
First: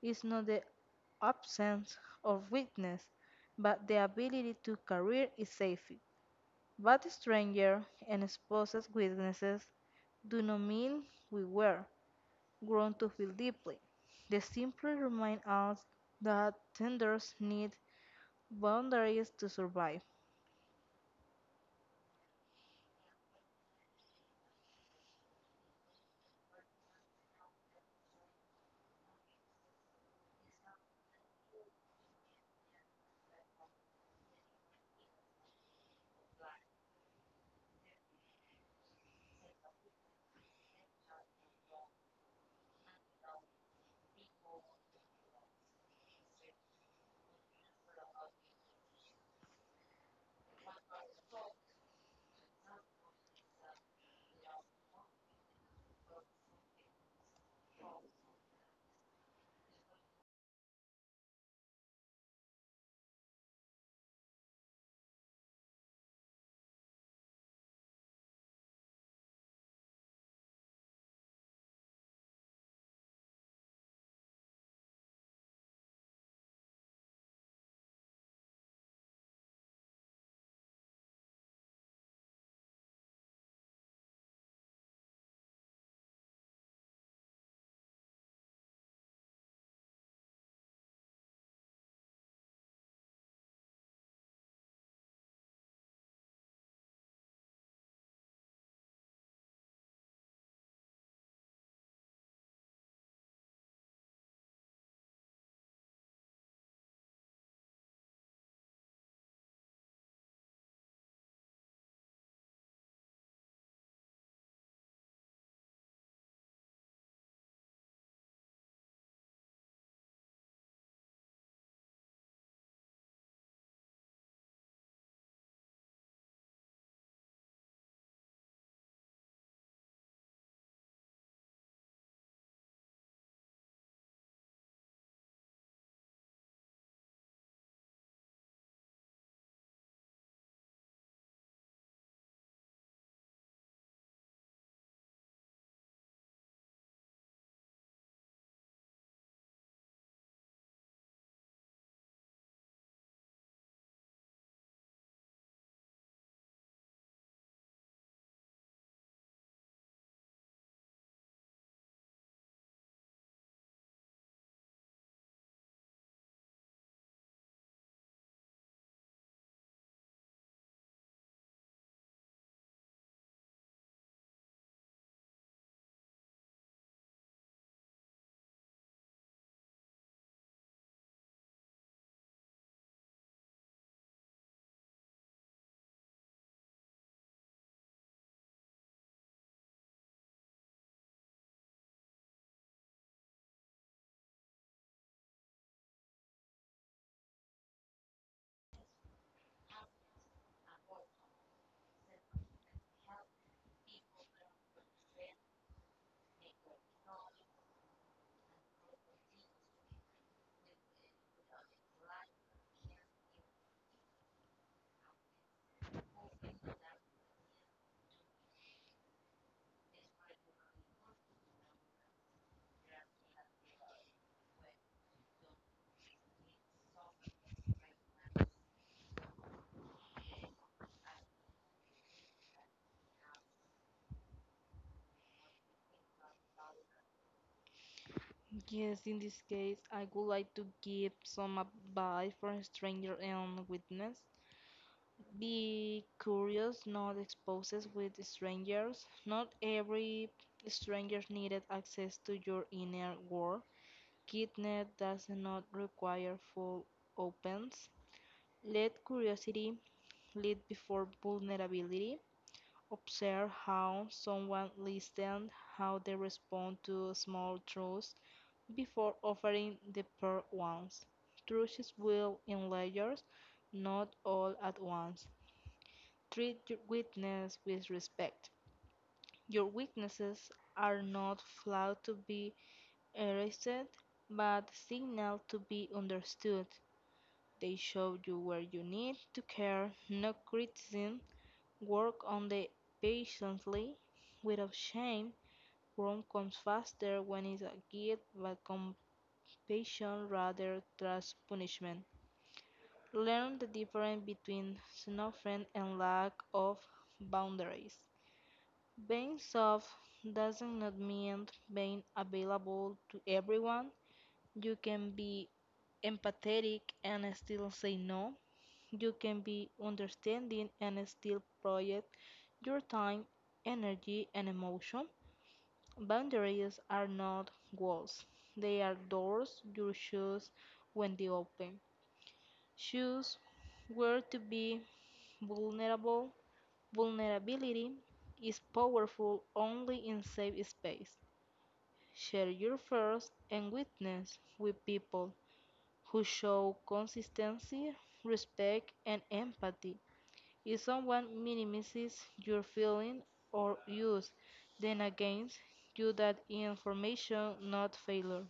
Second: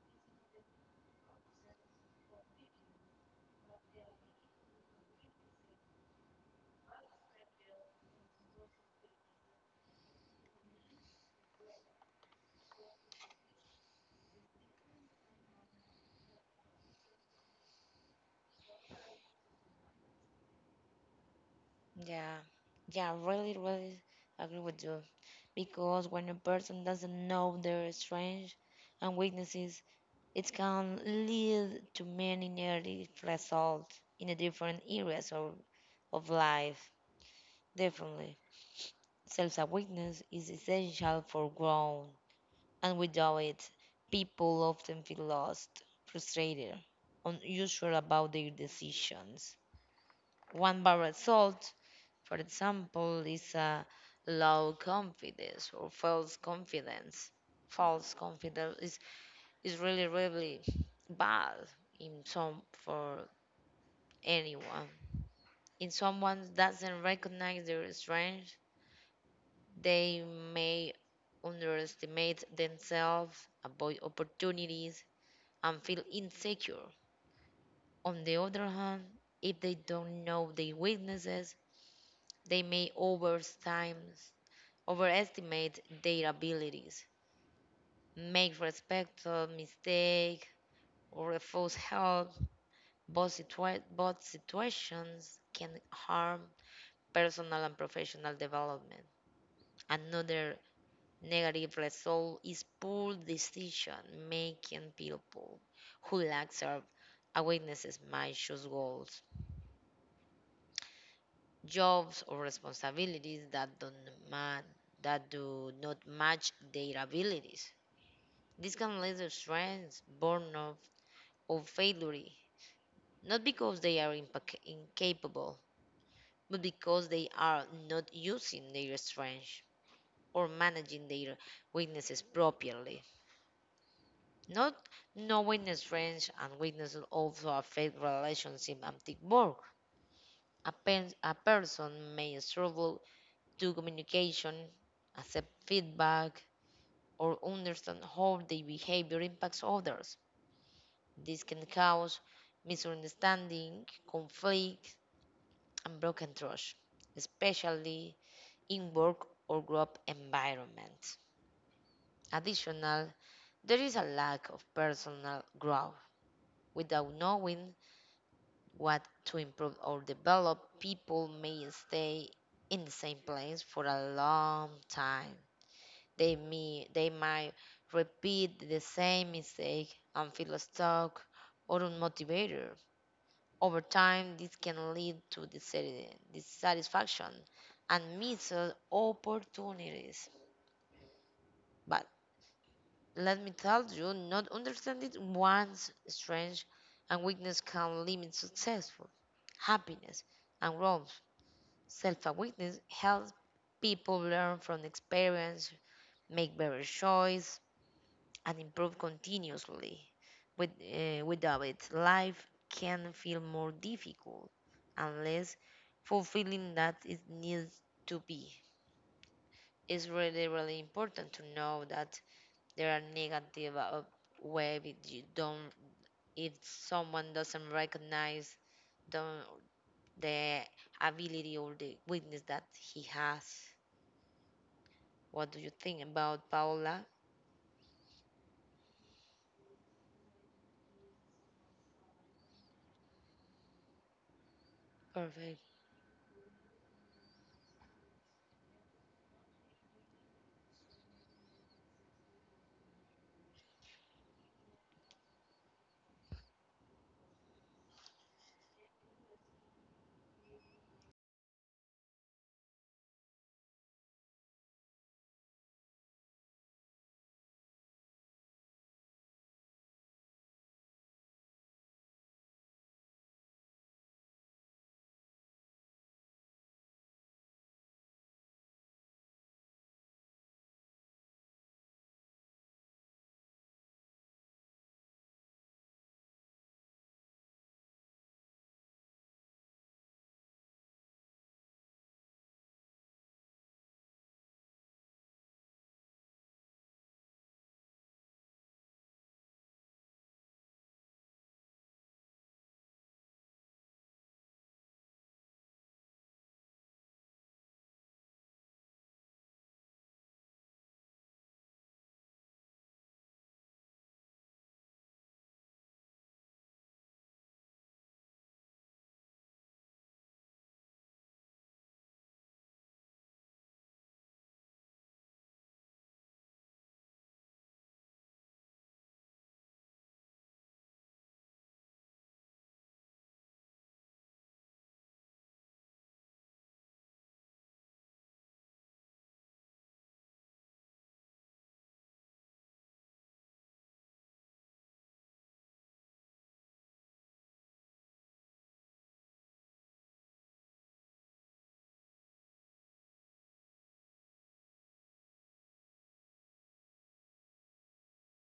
[SPEAKER 2] is not the absence of weakness, but the ability to carry it safely. But stranger and exposed witnesses do not mean we were grown to feel deeply. They simply remind us that tenders need boundaries to survive.
[SPEAKER 1] Yeah, yeah, really, really agree with you. Because when a person doesn't know their strengths and weaknesses, it can lead to many negative results in the different areas of life. Definitely. Self awareness is essential for growth, and without it, people often feel lost, frustrated, unsure about their decisions. One bad result, for example, is a low confidence or false confidence. False confidence is, is really, really bad in some for anyone. In someone doesn't recognize their strength, they may underestimate themselves, avoid opportunities, and feel insecure. On the other hand, if they don't know their weaknesses, they may overestimate their abilities, make respectful mistakes, or refuse help. Both situations can harm personal and professional development. Another negative result is poor decision making. People who lack self awarenesses might choose goals, jobs, or responsibilities that don't ma- that do not match their abilities. This can lead to stress, burnout, or failure, not because they are incapable, but because they are not using their strengths or managing their weaknesses properly. Not knowing strength and weakness also affect relationship and teamwork. A person may struggle to communication, accept feedback, or understand how their behavior impacts others. This can cause misunderstanding, conflict, and broken trust, especially in work or group environments. Additionally, there is a lack of personal growth. Without knowing what to improve or develop, people may stay in the same place for a long time. They might repeat the same mistake and feel stuck or unmotivated. Over time, this can lead to dissatisfaction and missed opportunities. But let me tell you, not understanding one's strength and weakness can limit success, happiness, and growth. Self awareness helps people learn from experience, make better choice, and improve continuously. Without it, life can feel more difficult unless fulfilling that it needs to be. It's really, really important to know that there are negative way if you don't, if someone doesn't recognize the, the ability or the weakness that he has. What do you think about, Paola?
[SPEAKER 2] Yes, in this case, I would like to give some advice for a stranger and witness.
[SPEAKER 1] Perfect.
[SPEAKER 2] Be curious, not exposes with strangers. Not every stranger needed access to your inner world. Kitnet does not require full opens. Let curiosity lead before vulnerability. Observe how someone listens, how they respond to small truths before offering the pearl ones. Truths will in layers, not all at once. Treat your witness with respect. Your weaknesses are not flawed to be erased, but signal to be understood. They show you where you need to care, no criticism, work on the patiently, without shame. Growth comes faster when it's a guilt but compassion rather than punishment. Learn the difference between snuffing and lack of boundaries. Being soft doesn't not mean being available to everyone. You can be empathetic and still say no. You can be understanding and still project your time, energy, and emotion. Boundaries are not walls, they are doors you choose when they open. Choose where to be vulnerable. Vulnerability is powerful only in safe space. Share your fears and weakness with people who show consistency, respect, and empathy. If someone minimizes your feeling or use then against you that information not failure.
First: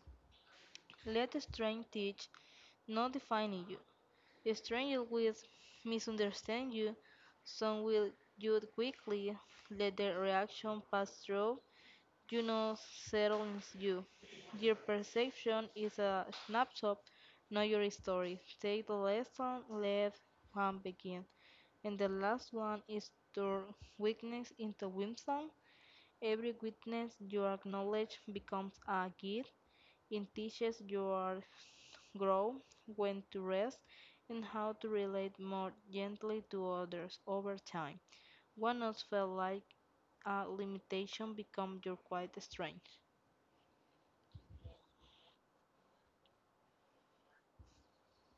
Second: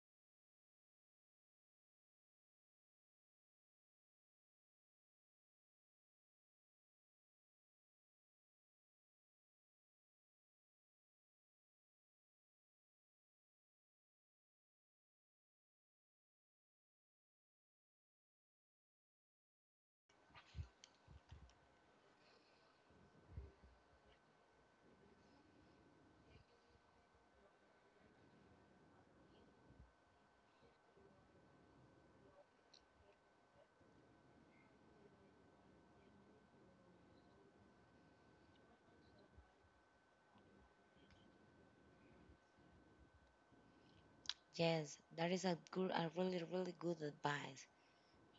[SPEAKER 2] Let strength teach, not define you. Strangers will misunderstand you, some will judge quickly, let their reaction pass through, you know settles you. Your perception is a snapshot, not your story. Take the lesson, let one begin. And the last one is turn weakness into wisdom. Every weakness you acknowledge becomes a gift. It teaches your grow, when to rest, and how to relate more gently to others over time. What else felt like a limitation becomes your quite strength.
[SPEAKER 1] Yes, that is a good, a really, really good advice.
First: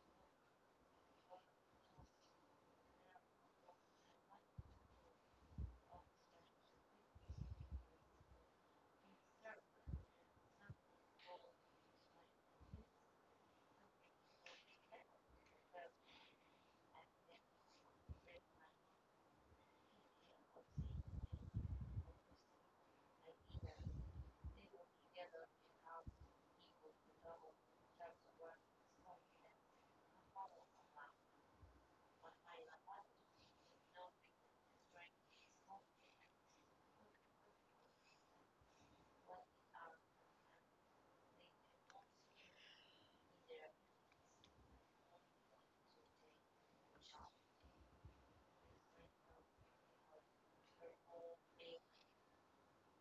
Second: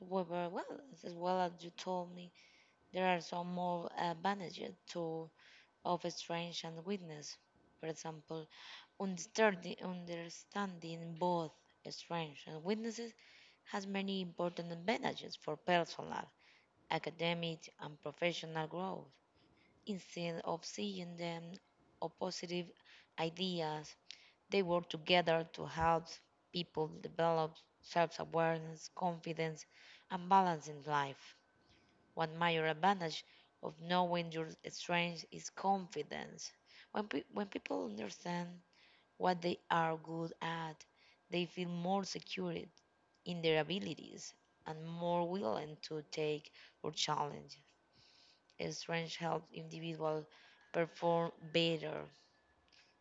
[SPEAKER 1] However, well as you told me, there are some more advantages to of strength and weakness. For example, understanding both strengths and weaknesses has many important advantages for personal, academic, and professional growth. Instead of seeing them as positive ideas, they work together to help people develop self awareness, confidence, and balance in life. One major advantage of knowing your strengths is confidence. When people understand what they are good at, they feel more secure in their abilities and more willing to take or challenge. Strength helps individuals perform better,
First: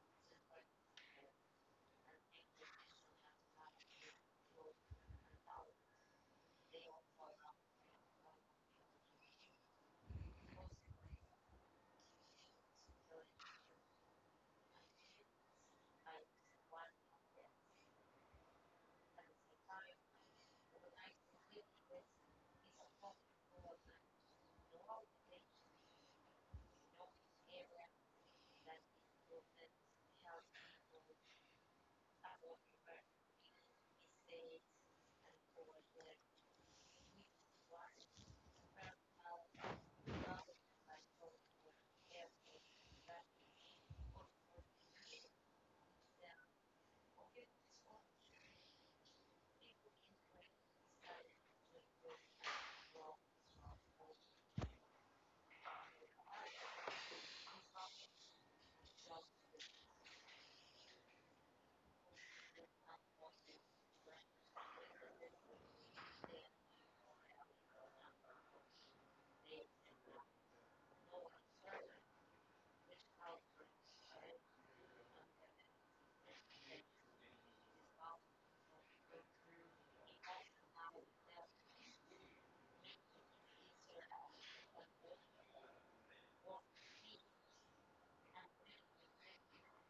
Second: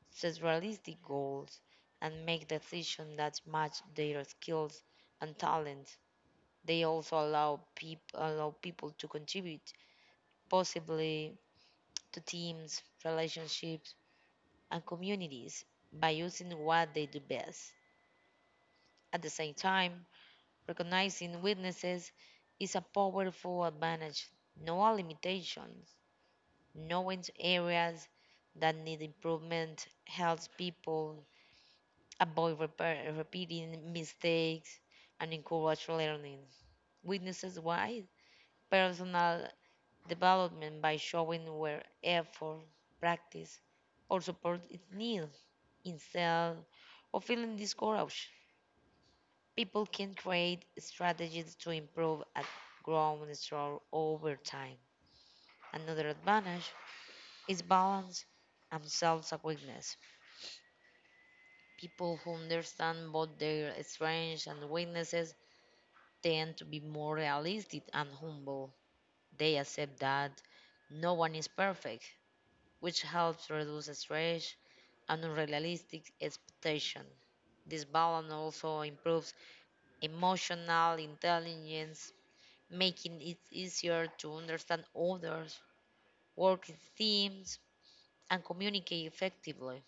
[SPEAKER 1] set realistic goals, and make decisions that match their skills and talents. They also allow people to contribute, possibly to teams, relationships, and communities by using what they do best. At the same time, recognizing weaknesses is a powerful advantage. No limitations, knowing areas that need improvement helps people avoid repeating mistakes, and encourage learning. Witnesses why? Personal development by showing where effort, practice, or support is needed instead of feeling discouraged. People can create strategies to improve at grown store over time. Another advantage is balance and self-awareness. People who understand both their strengths and weaknesses tend to be more realistic and humble. They accept that no one is perfect, which helps reduce stress and unrealistic expectation. This balance also improves emotional intelligence, making it easier to understand others, work in teams, and communicate effectively.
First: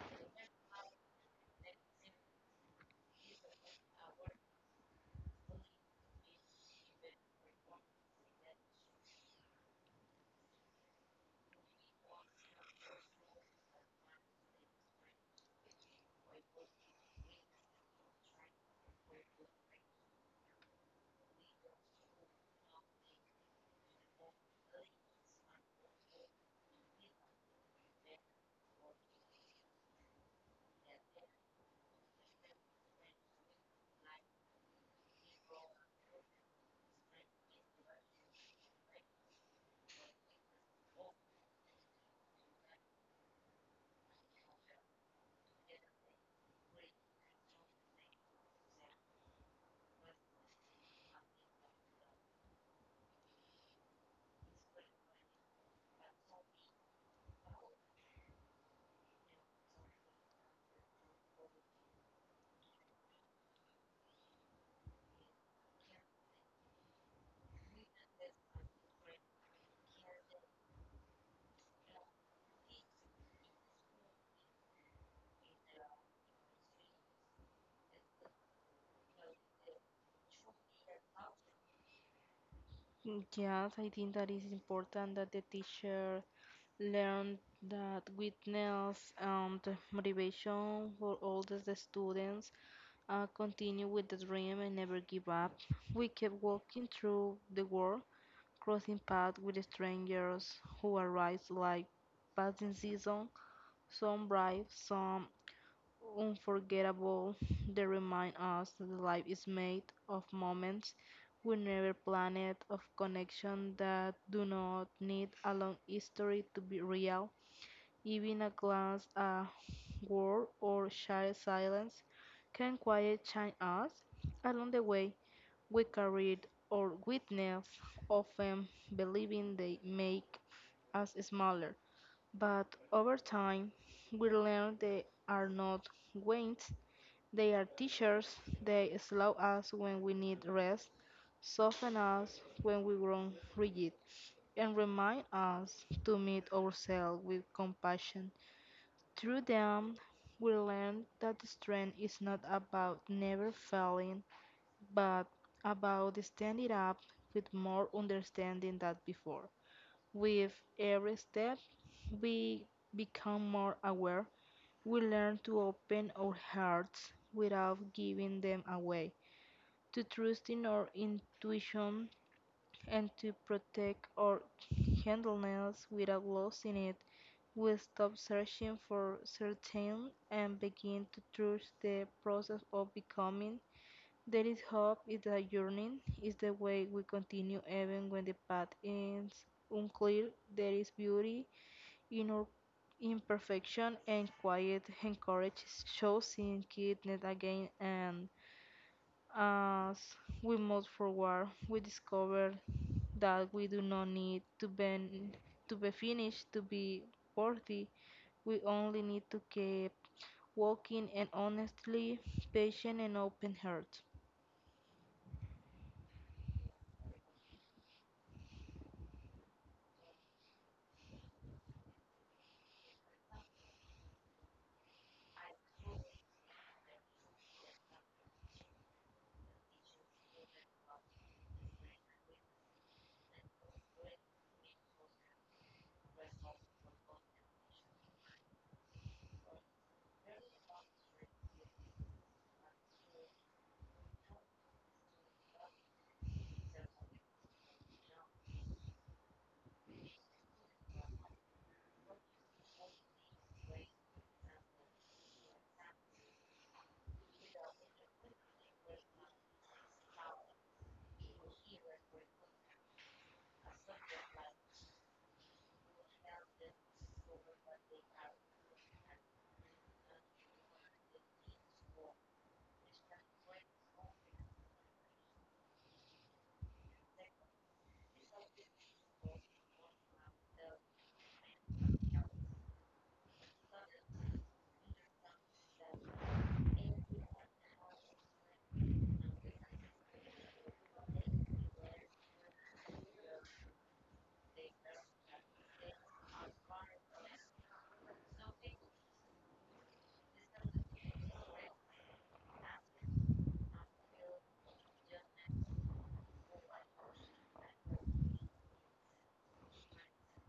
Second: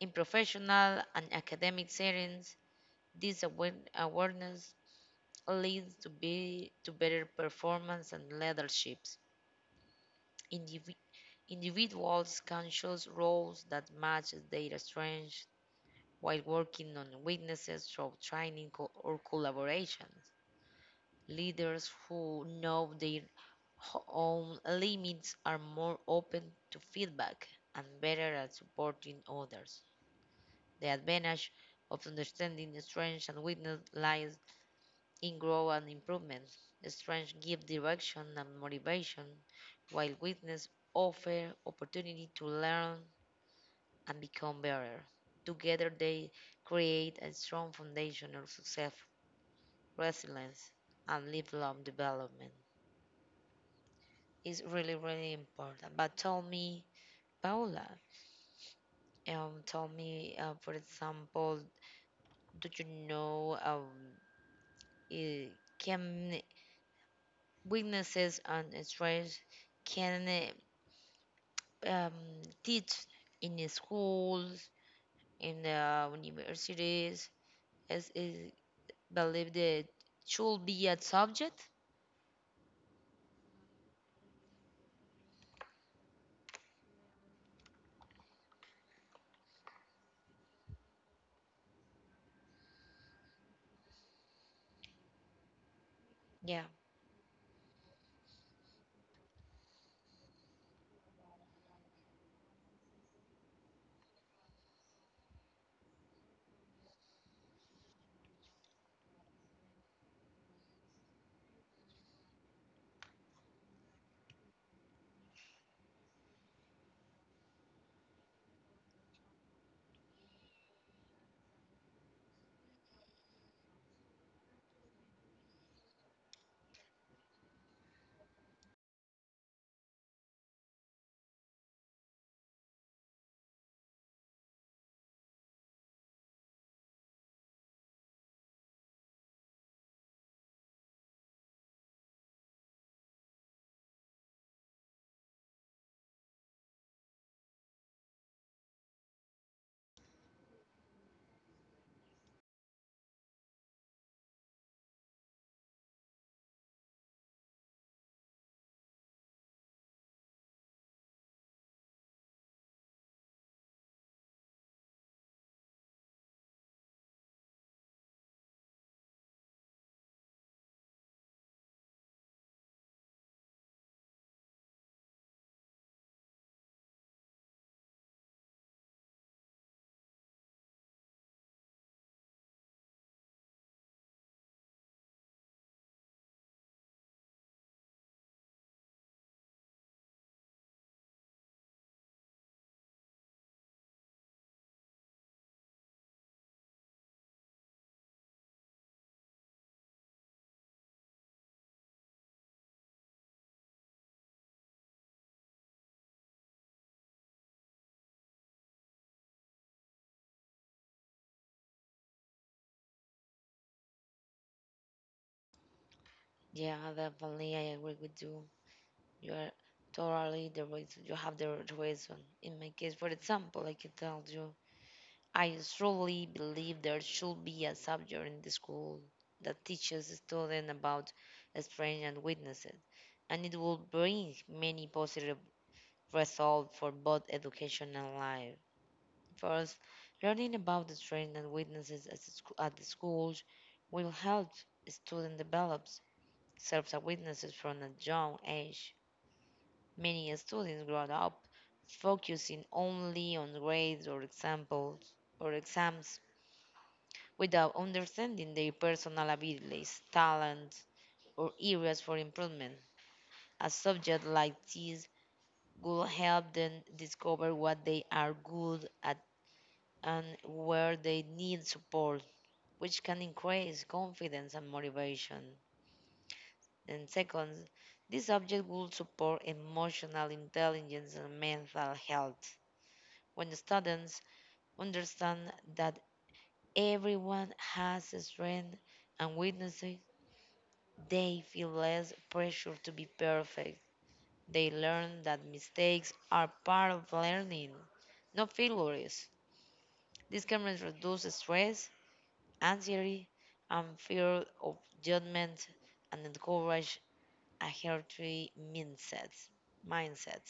[SPEAKER 1] In professional and academic settings, this awareness leads to better performance and leaderships. Indivi- individuals can choose roles that match their strengths while working on weaknesses through training or collaborations. Leaders who know their own limits are more open to feedback and better at supporting others. The advantage of understanding the strengths and weakness lies in growth and improvement. The strengths give direction and motivation, while weakness offer opportunity to learn and become better. Together, they create a strong foundation of success, resilience, and lifelong development. It's really, really important. But tell me, Paula, tell me, for example, do you know i- can weaknesses and strengths can um, teach in the schools, in the universities? Is believe that should be a subject.
[SPEAKER 2] Yes, I think that is important that the teacher learn that weakness and motivation for all the students continue with the dream and never give up. We kept
[SPEAKER 1] Yeah,
[SPEAKER 2] walking through the world, crossing paths with strangers who arrive like passing season, some bright, some unforgettable. They remind us that life is made of moments we never planned, of connections that do not need a long history to be real. Even a glance, a word, or shy silence can quiet change us. Along the way, we carried or witness, often believing they make us smaller. But over time, we learn they are not weights, they are teachers. They slow us when we need rest, soften us when we grow rigid, and remind us to meet ourselves with compassion. Through them, we learn that strength is not about never failing, but about standing up with more understanding than before. With every step, we become more aware. We learn to open our hearts without giving them away, to trust in our intuition, and to protect our gentleness without losing it. We stop searching for certain and begin to trust the process of becoming. There is hope, is a yearning, is the way we continue even when the path is unclear. There is beauty in our imperfection and quiet encourages shows in kindness again. And as we move forward we discover that we do not need to be finished to be worthy. We only need to keep walking and honestly patient and open heart.
[SPEAKER 1] yeah, definitely. I agree with you. You are totally the reason. You have the right reason. In my case, for example, I can tell you, I strongly believe there should be a subject in the school that teaches students about strength and weaknesses, and it will bring many positive results for both education and life. First, learning about the strength and weaknesses at the schools will help students develop self awareness is from a young age. Many students grow up focusing only on grades or examples or exams without understanding their personal abilities, talents, or areas for improvement. A subject like this will help them discover what they are good at and where they need support, which can increase confidence and motivation. And second, this subject will support emotional intelligence and mental health. When students understand that everyone has a strength and weaknesses, they feel less pressure to be perfect. They learn that mistakes are part of learning, not failures. This can reduce stress, anxiety, and fear of judgment and encourage a healthy mindset.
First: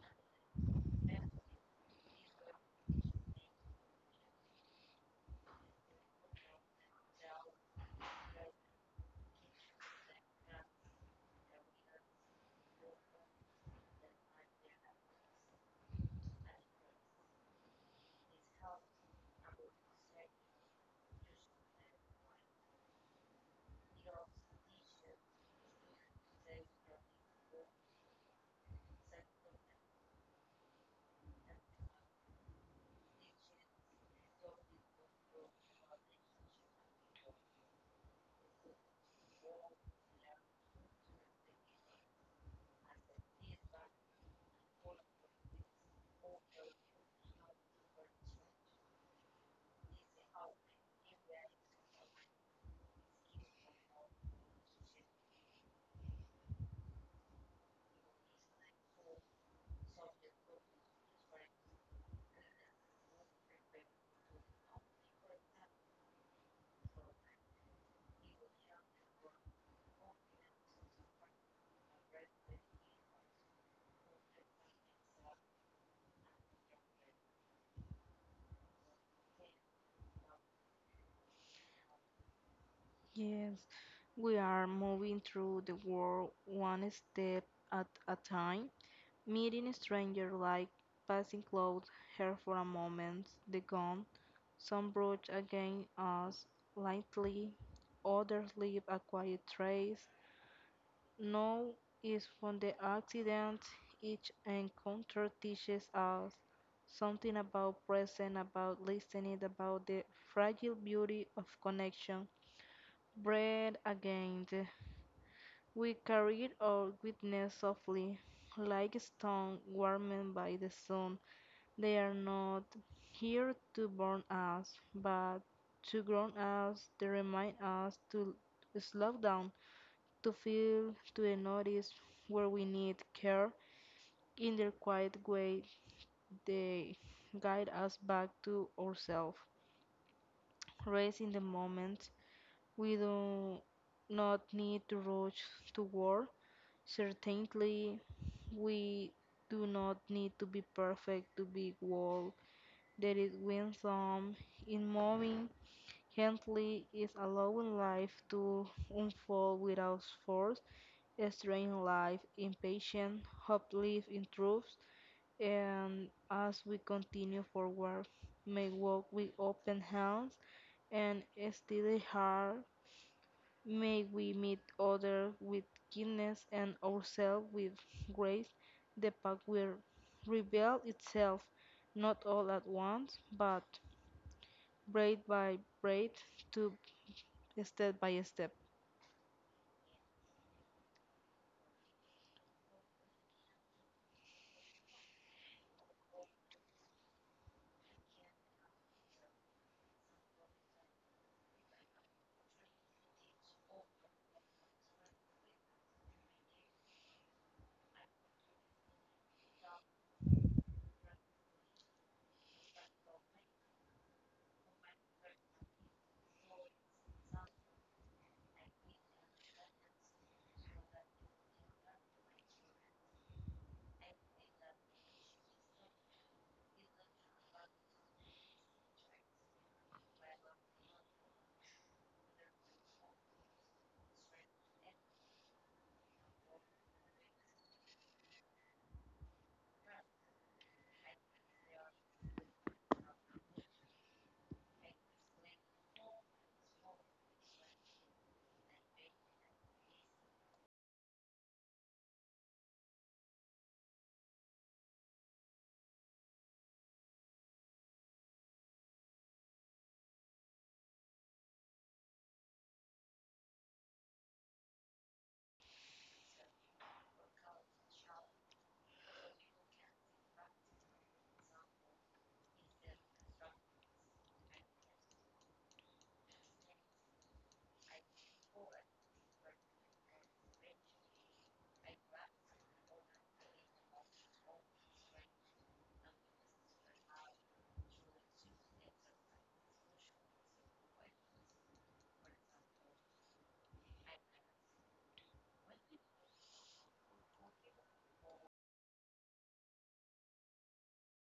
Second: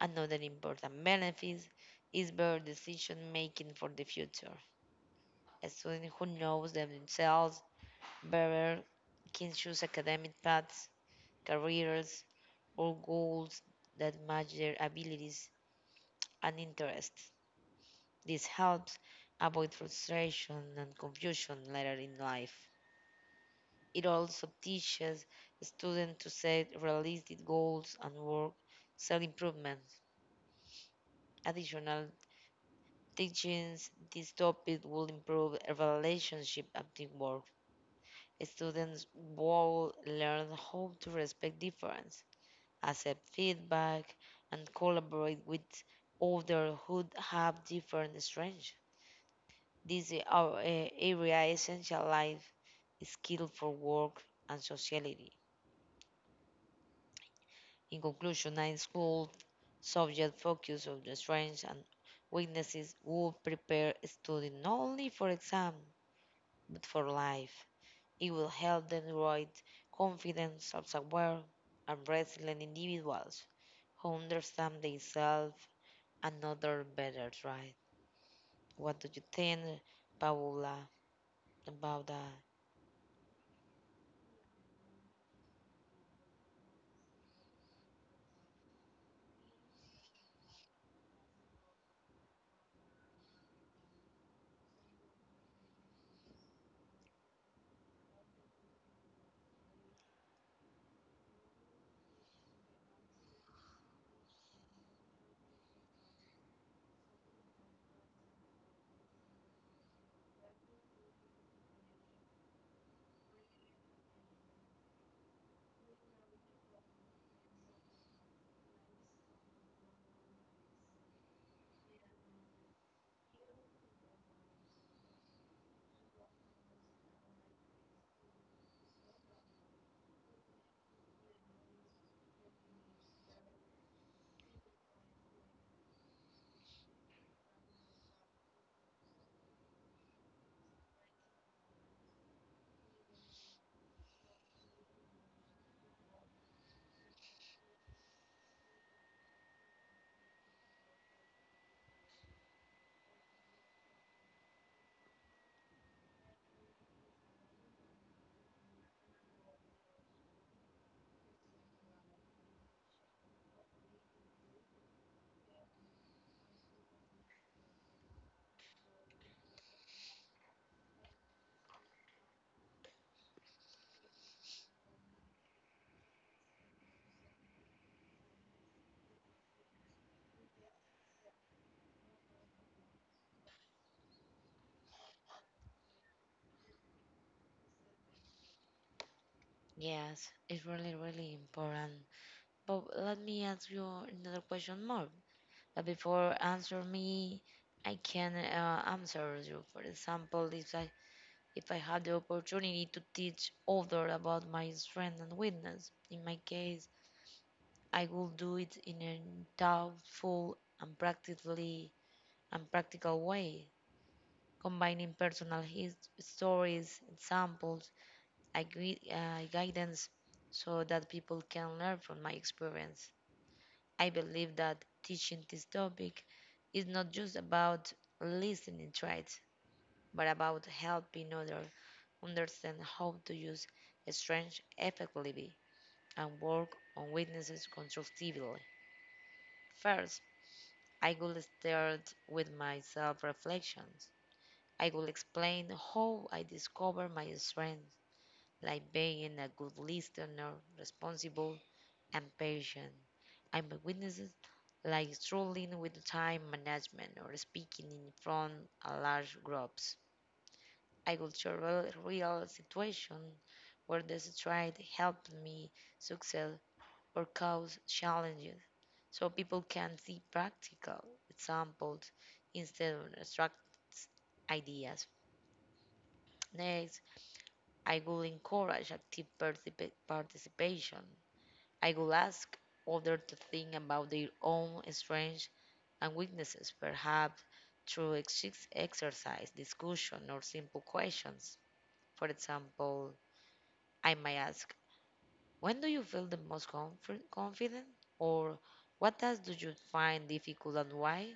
[SPEAKER 1] Another important benefit is better decision making for the future. A student who knows themselves better can choose academic paths, careers, or goals that match their abilities and interests. This helps avoid frustration and confusion later in life. It also teaches students to set realistic goals and work self improvement. Additional teaching this topic will improve a relationship at the work. Students will learn how to respect difference, accept feedback, and collaborate with others who have different strengths. This is our, eh, area essential life skill for work and sociality. In conclusion, high school subject focus on the strengths and weaknesses will prepare students not only for exam but for life. It will help them grow confident, self aware and resilient individuals who understand themselves and others better, right? What do you think, Paula, about that?
[SPEAKER 2] Yes, we are moving through the world one step at a time, meeting a stranger like passing close her for a moment, the gun, some brush against us lightly, others leave a quiet trace. Now is from the accident each encounter teaches us something about present, about listening, about the fragile beauty of connection. Bread again. We carried our witness softly, like a stone warmed by the sun. They are not here to burn us, but to ground us, they remind us to slow down to feel, to the notice where we need care. In their quiet way, they guide us back to ourselves. Race in the moment, we do not need to rush to war. Certainly, we do not need to be perfect to be whole. There is wisdom in moving gently, is allowing life to unfold without force. Strained life, impatient, hope lives in improves, and as we continue forward, may walk with open hands and a steady heart, may we meet others with kindness and ourselves with grace. The path will reveal itself, not all at once, but braid by braid, to step by step.
[SPEAKER 1] Yes, it's really, really important. But let me ask you another question more. But before answer me, I can answer you. For example, if I had the opportunity to teach others about my strength and weakness, in my case, I will do it in a thoughtful and practical way, combining personal stories, examples, and guidance so that people can learn from my experience. I believe that teaching this topic is not just about listening traits, but about helping others understand how to use strength effectively and work on weaknesses constructively. First, I will start with my self reflections. I will explain how I discover my strengths, like being a good listener, responsible, and patient. I my witnesses, like struggling with time management or speaking in front of large groups. I will share real situation where this tried helped me succeed or cause challenges. So people can see practical examples instead of abstract ideas. Next, I will encourage active participation. I will ask others to think about their own strengths and weaknesses, perhaps through exercise, discussion, or simple questions. For example, I might ask, when do you feel the most confident? Or what tasks do you find difficult and why?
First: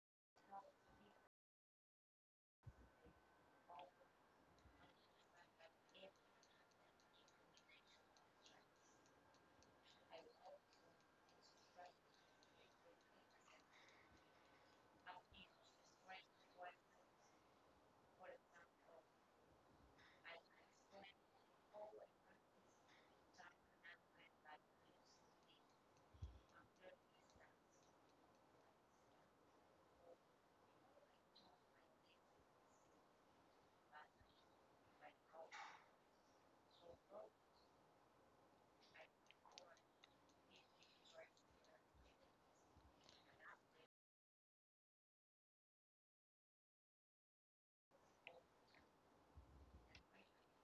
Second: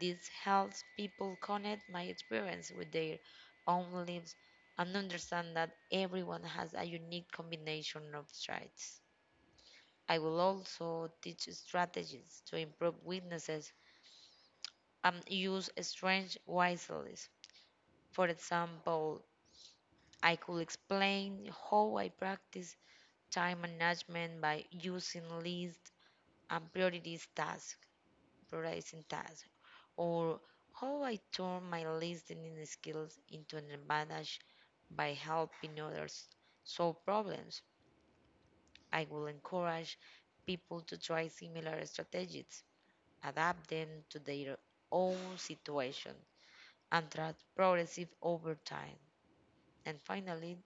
[SPEAKER 1] This helps people connect my experience with their own lives and understand that everyone has a unique combination of traits. I will also teach strategies to improve weaknesses and use strange wisely. For example, I could explain how I practice time management by using lists and prioritizing tasks, or how I turn my listening skills into an advantage by helping others solve problems. I will encourage people to try similar strategies, adapt them to their own situation, and track progressive over time. And finally,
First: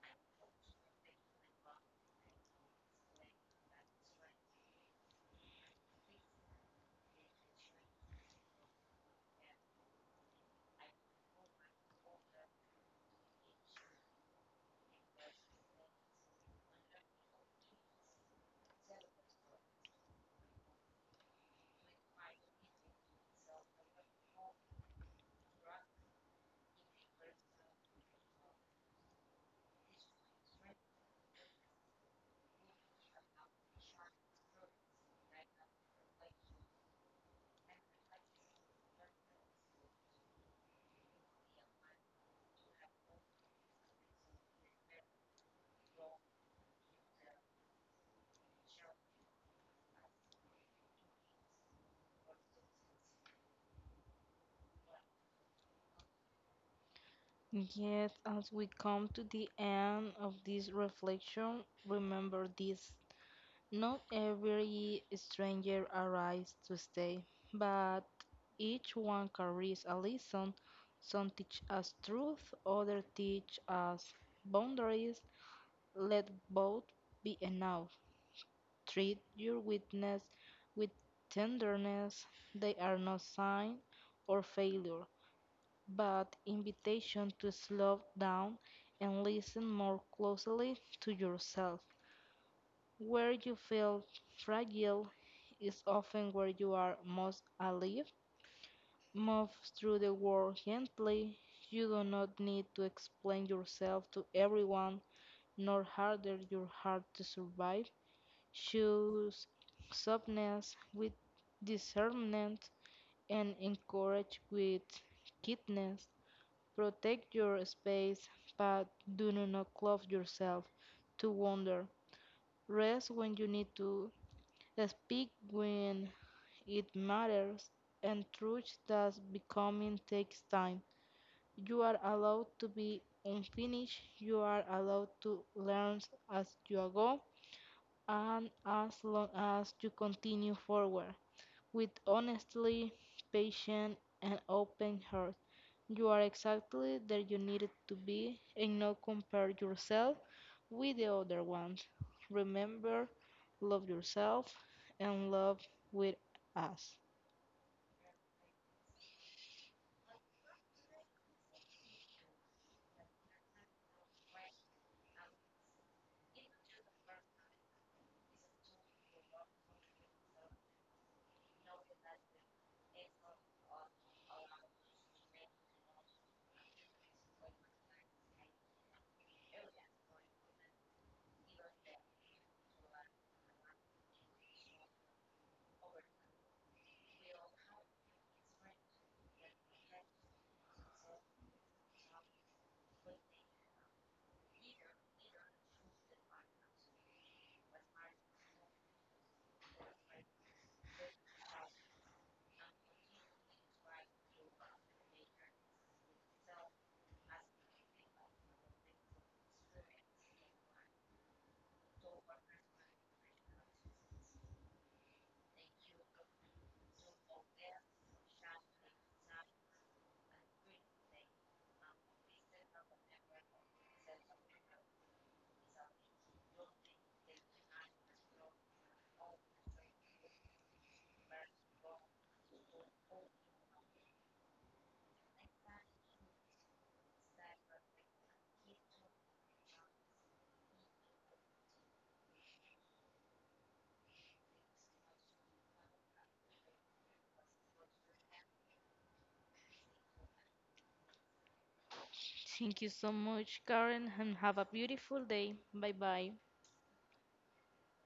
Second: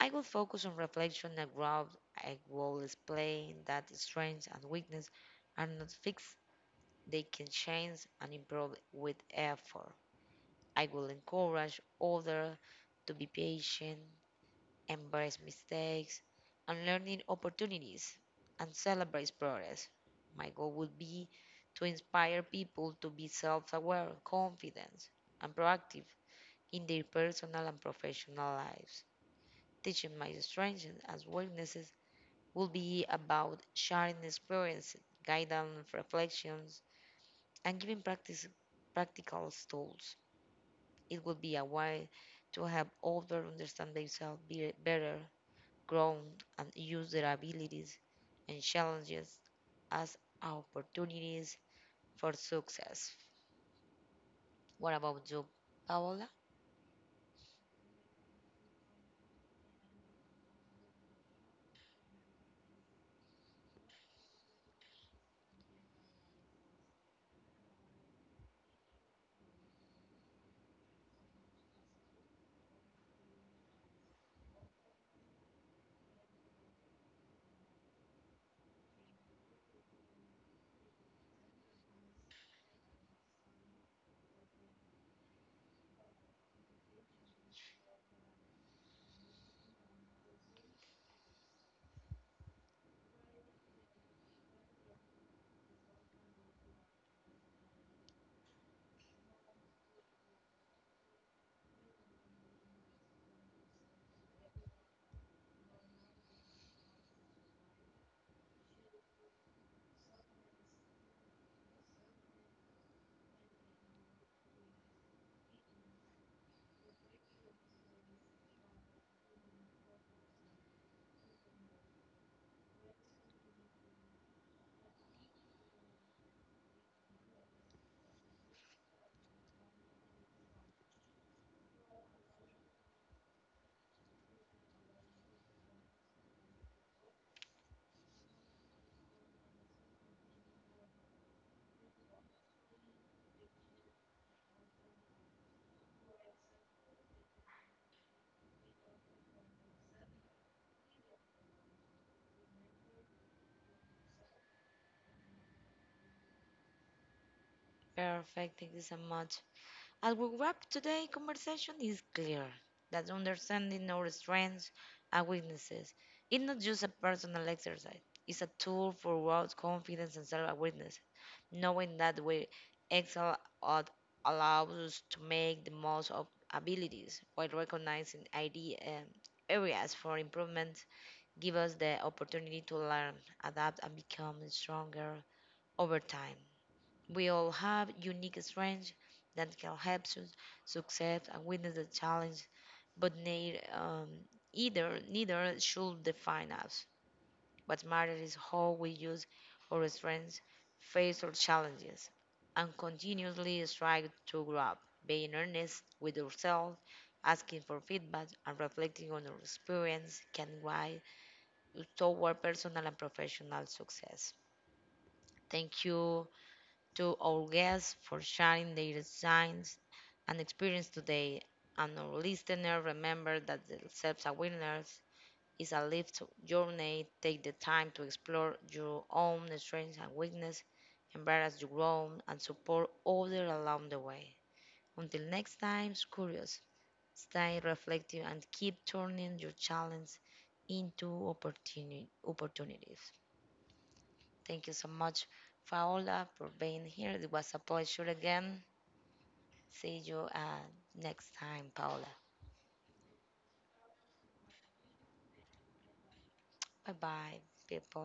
[SPEAKER 1] I will focus on reflection and growth. I will explain that strengths and weakness are not fixed. They can change and improve with effort. I will encourage others to be patient embrace mistakes, and learning opportunities, and celebrate progress. My goal would be to inspire people to be self aware, confident, and proactive in their personal and professional lives. Teaching my strengths as weaknesses will be about sharing experiences, guidance, reflections, and giving practical tools. It will be a way to help others understand themselves better grown and use their abilities and challenges as opportunities for success. What about you, Paola?
[SPEAKER 2] Yet, as we come to the end of this reflection, remember this. Not every stranger arrives to stay, but each one carries a lesson. Some teach us truth, others teach us boundaries. Let both be enough. Treat your witness with tenderness. They are no sign or failure but invitation to slow down and listen more closely to yourself. Where you feel fragile is often where you are most alive. Move through the world gently. You do not need to explain yourself to everyone, nor harder your heart to survive. Choose softness with discernment and encourage with kindness. Protect your space, but do not close yourself to wonder. Rest when you need to, speak when it matters, and trust that becoming takes time. You are allowed to be unfinished, you are allowed to learn as you go, and as long as you continue forward with honestly, patience, and open heart. You are exactly there you needed to be and not compare yourself with the other ones. Remember, love yourself and love with us.
[SPEAKER 1] Perfect, thank you so much. As we wrap today's conversation is clear that understanding our strengths and weaknesses is not just a personal exercise. It's a tool for world confidence and self-awareness. Knowing that we excel at allows us to make the most of abilities while recognizing ID areas for improvement give us the opportunity to learn, adapt, and become stronger over time. We all have unique strengths that can help us succeed and witness the challenge, but neither should define us. What matters is how we use our strengths, face our challenges, and continuously strive to grow up, being earnest with ourselves, asking for feedback, and reflecting on our experience can guide us toward personal and professional success. Thank you to our guests for sharing their insights and experience today. And our listeners, remember that self awareness is a lived journey. Take the time to explore your own strengths and weaknesses, embrace your growth, and support others along the way. Until next time, curious, stay reflective, and keep turning your challenges into opportunities. Thank you so much, Paola, for being here. It was a pleasure again. See you next time, Paola.
[SPEAKER 2] Thank you so much, Karen, and have a beautiful day. Bye bye.
[SPEAKER 1] Bye bye, people.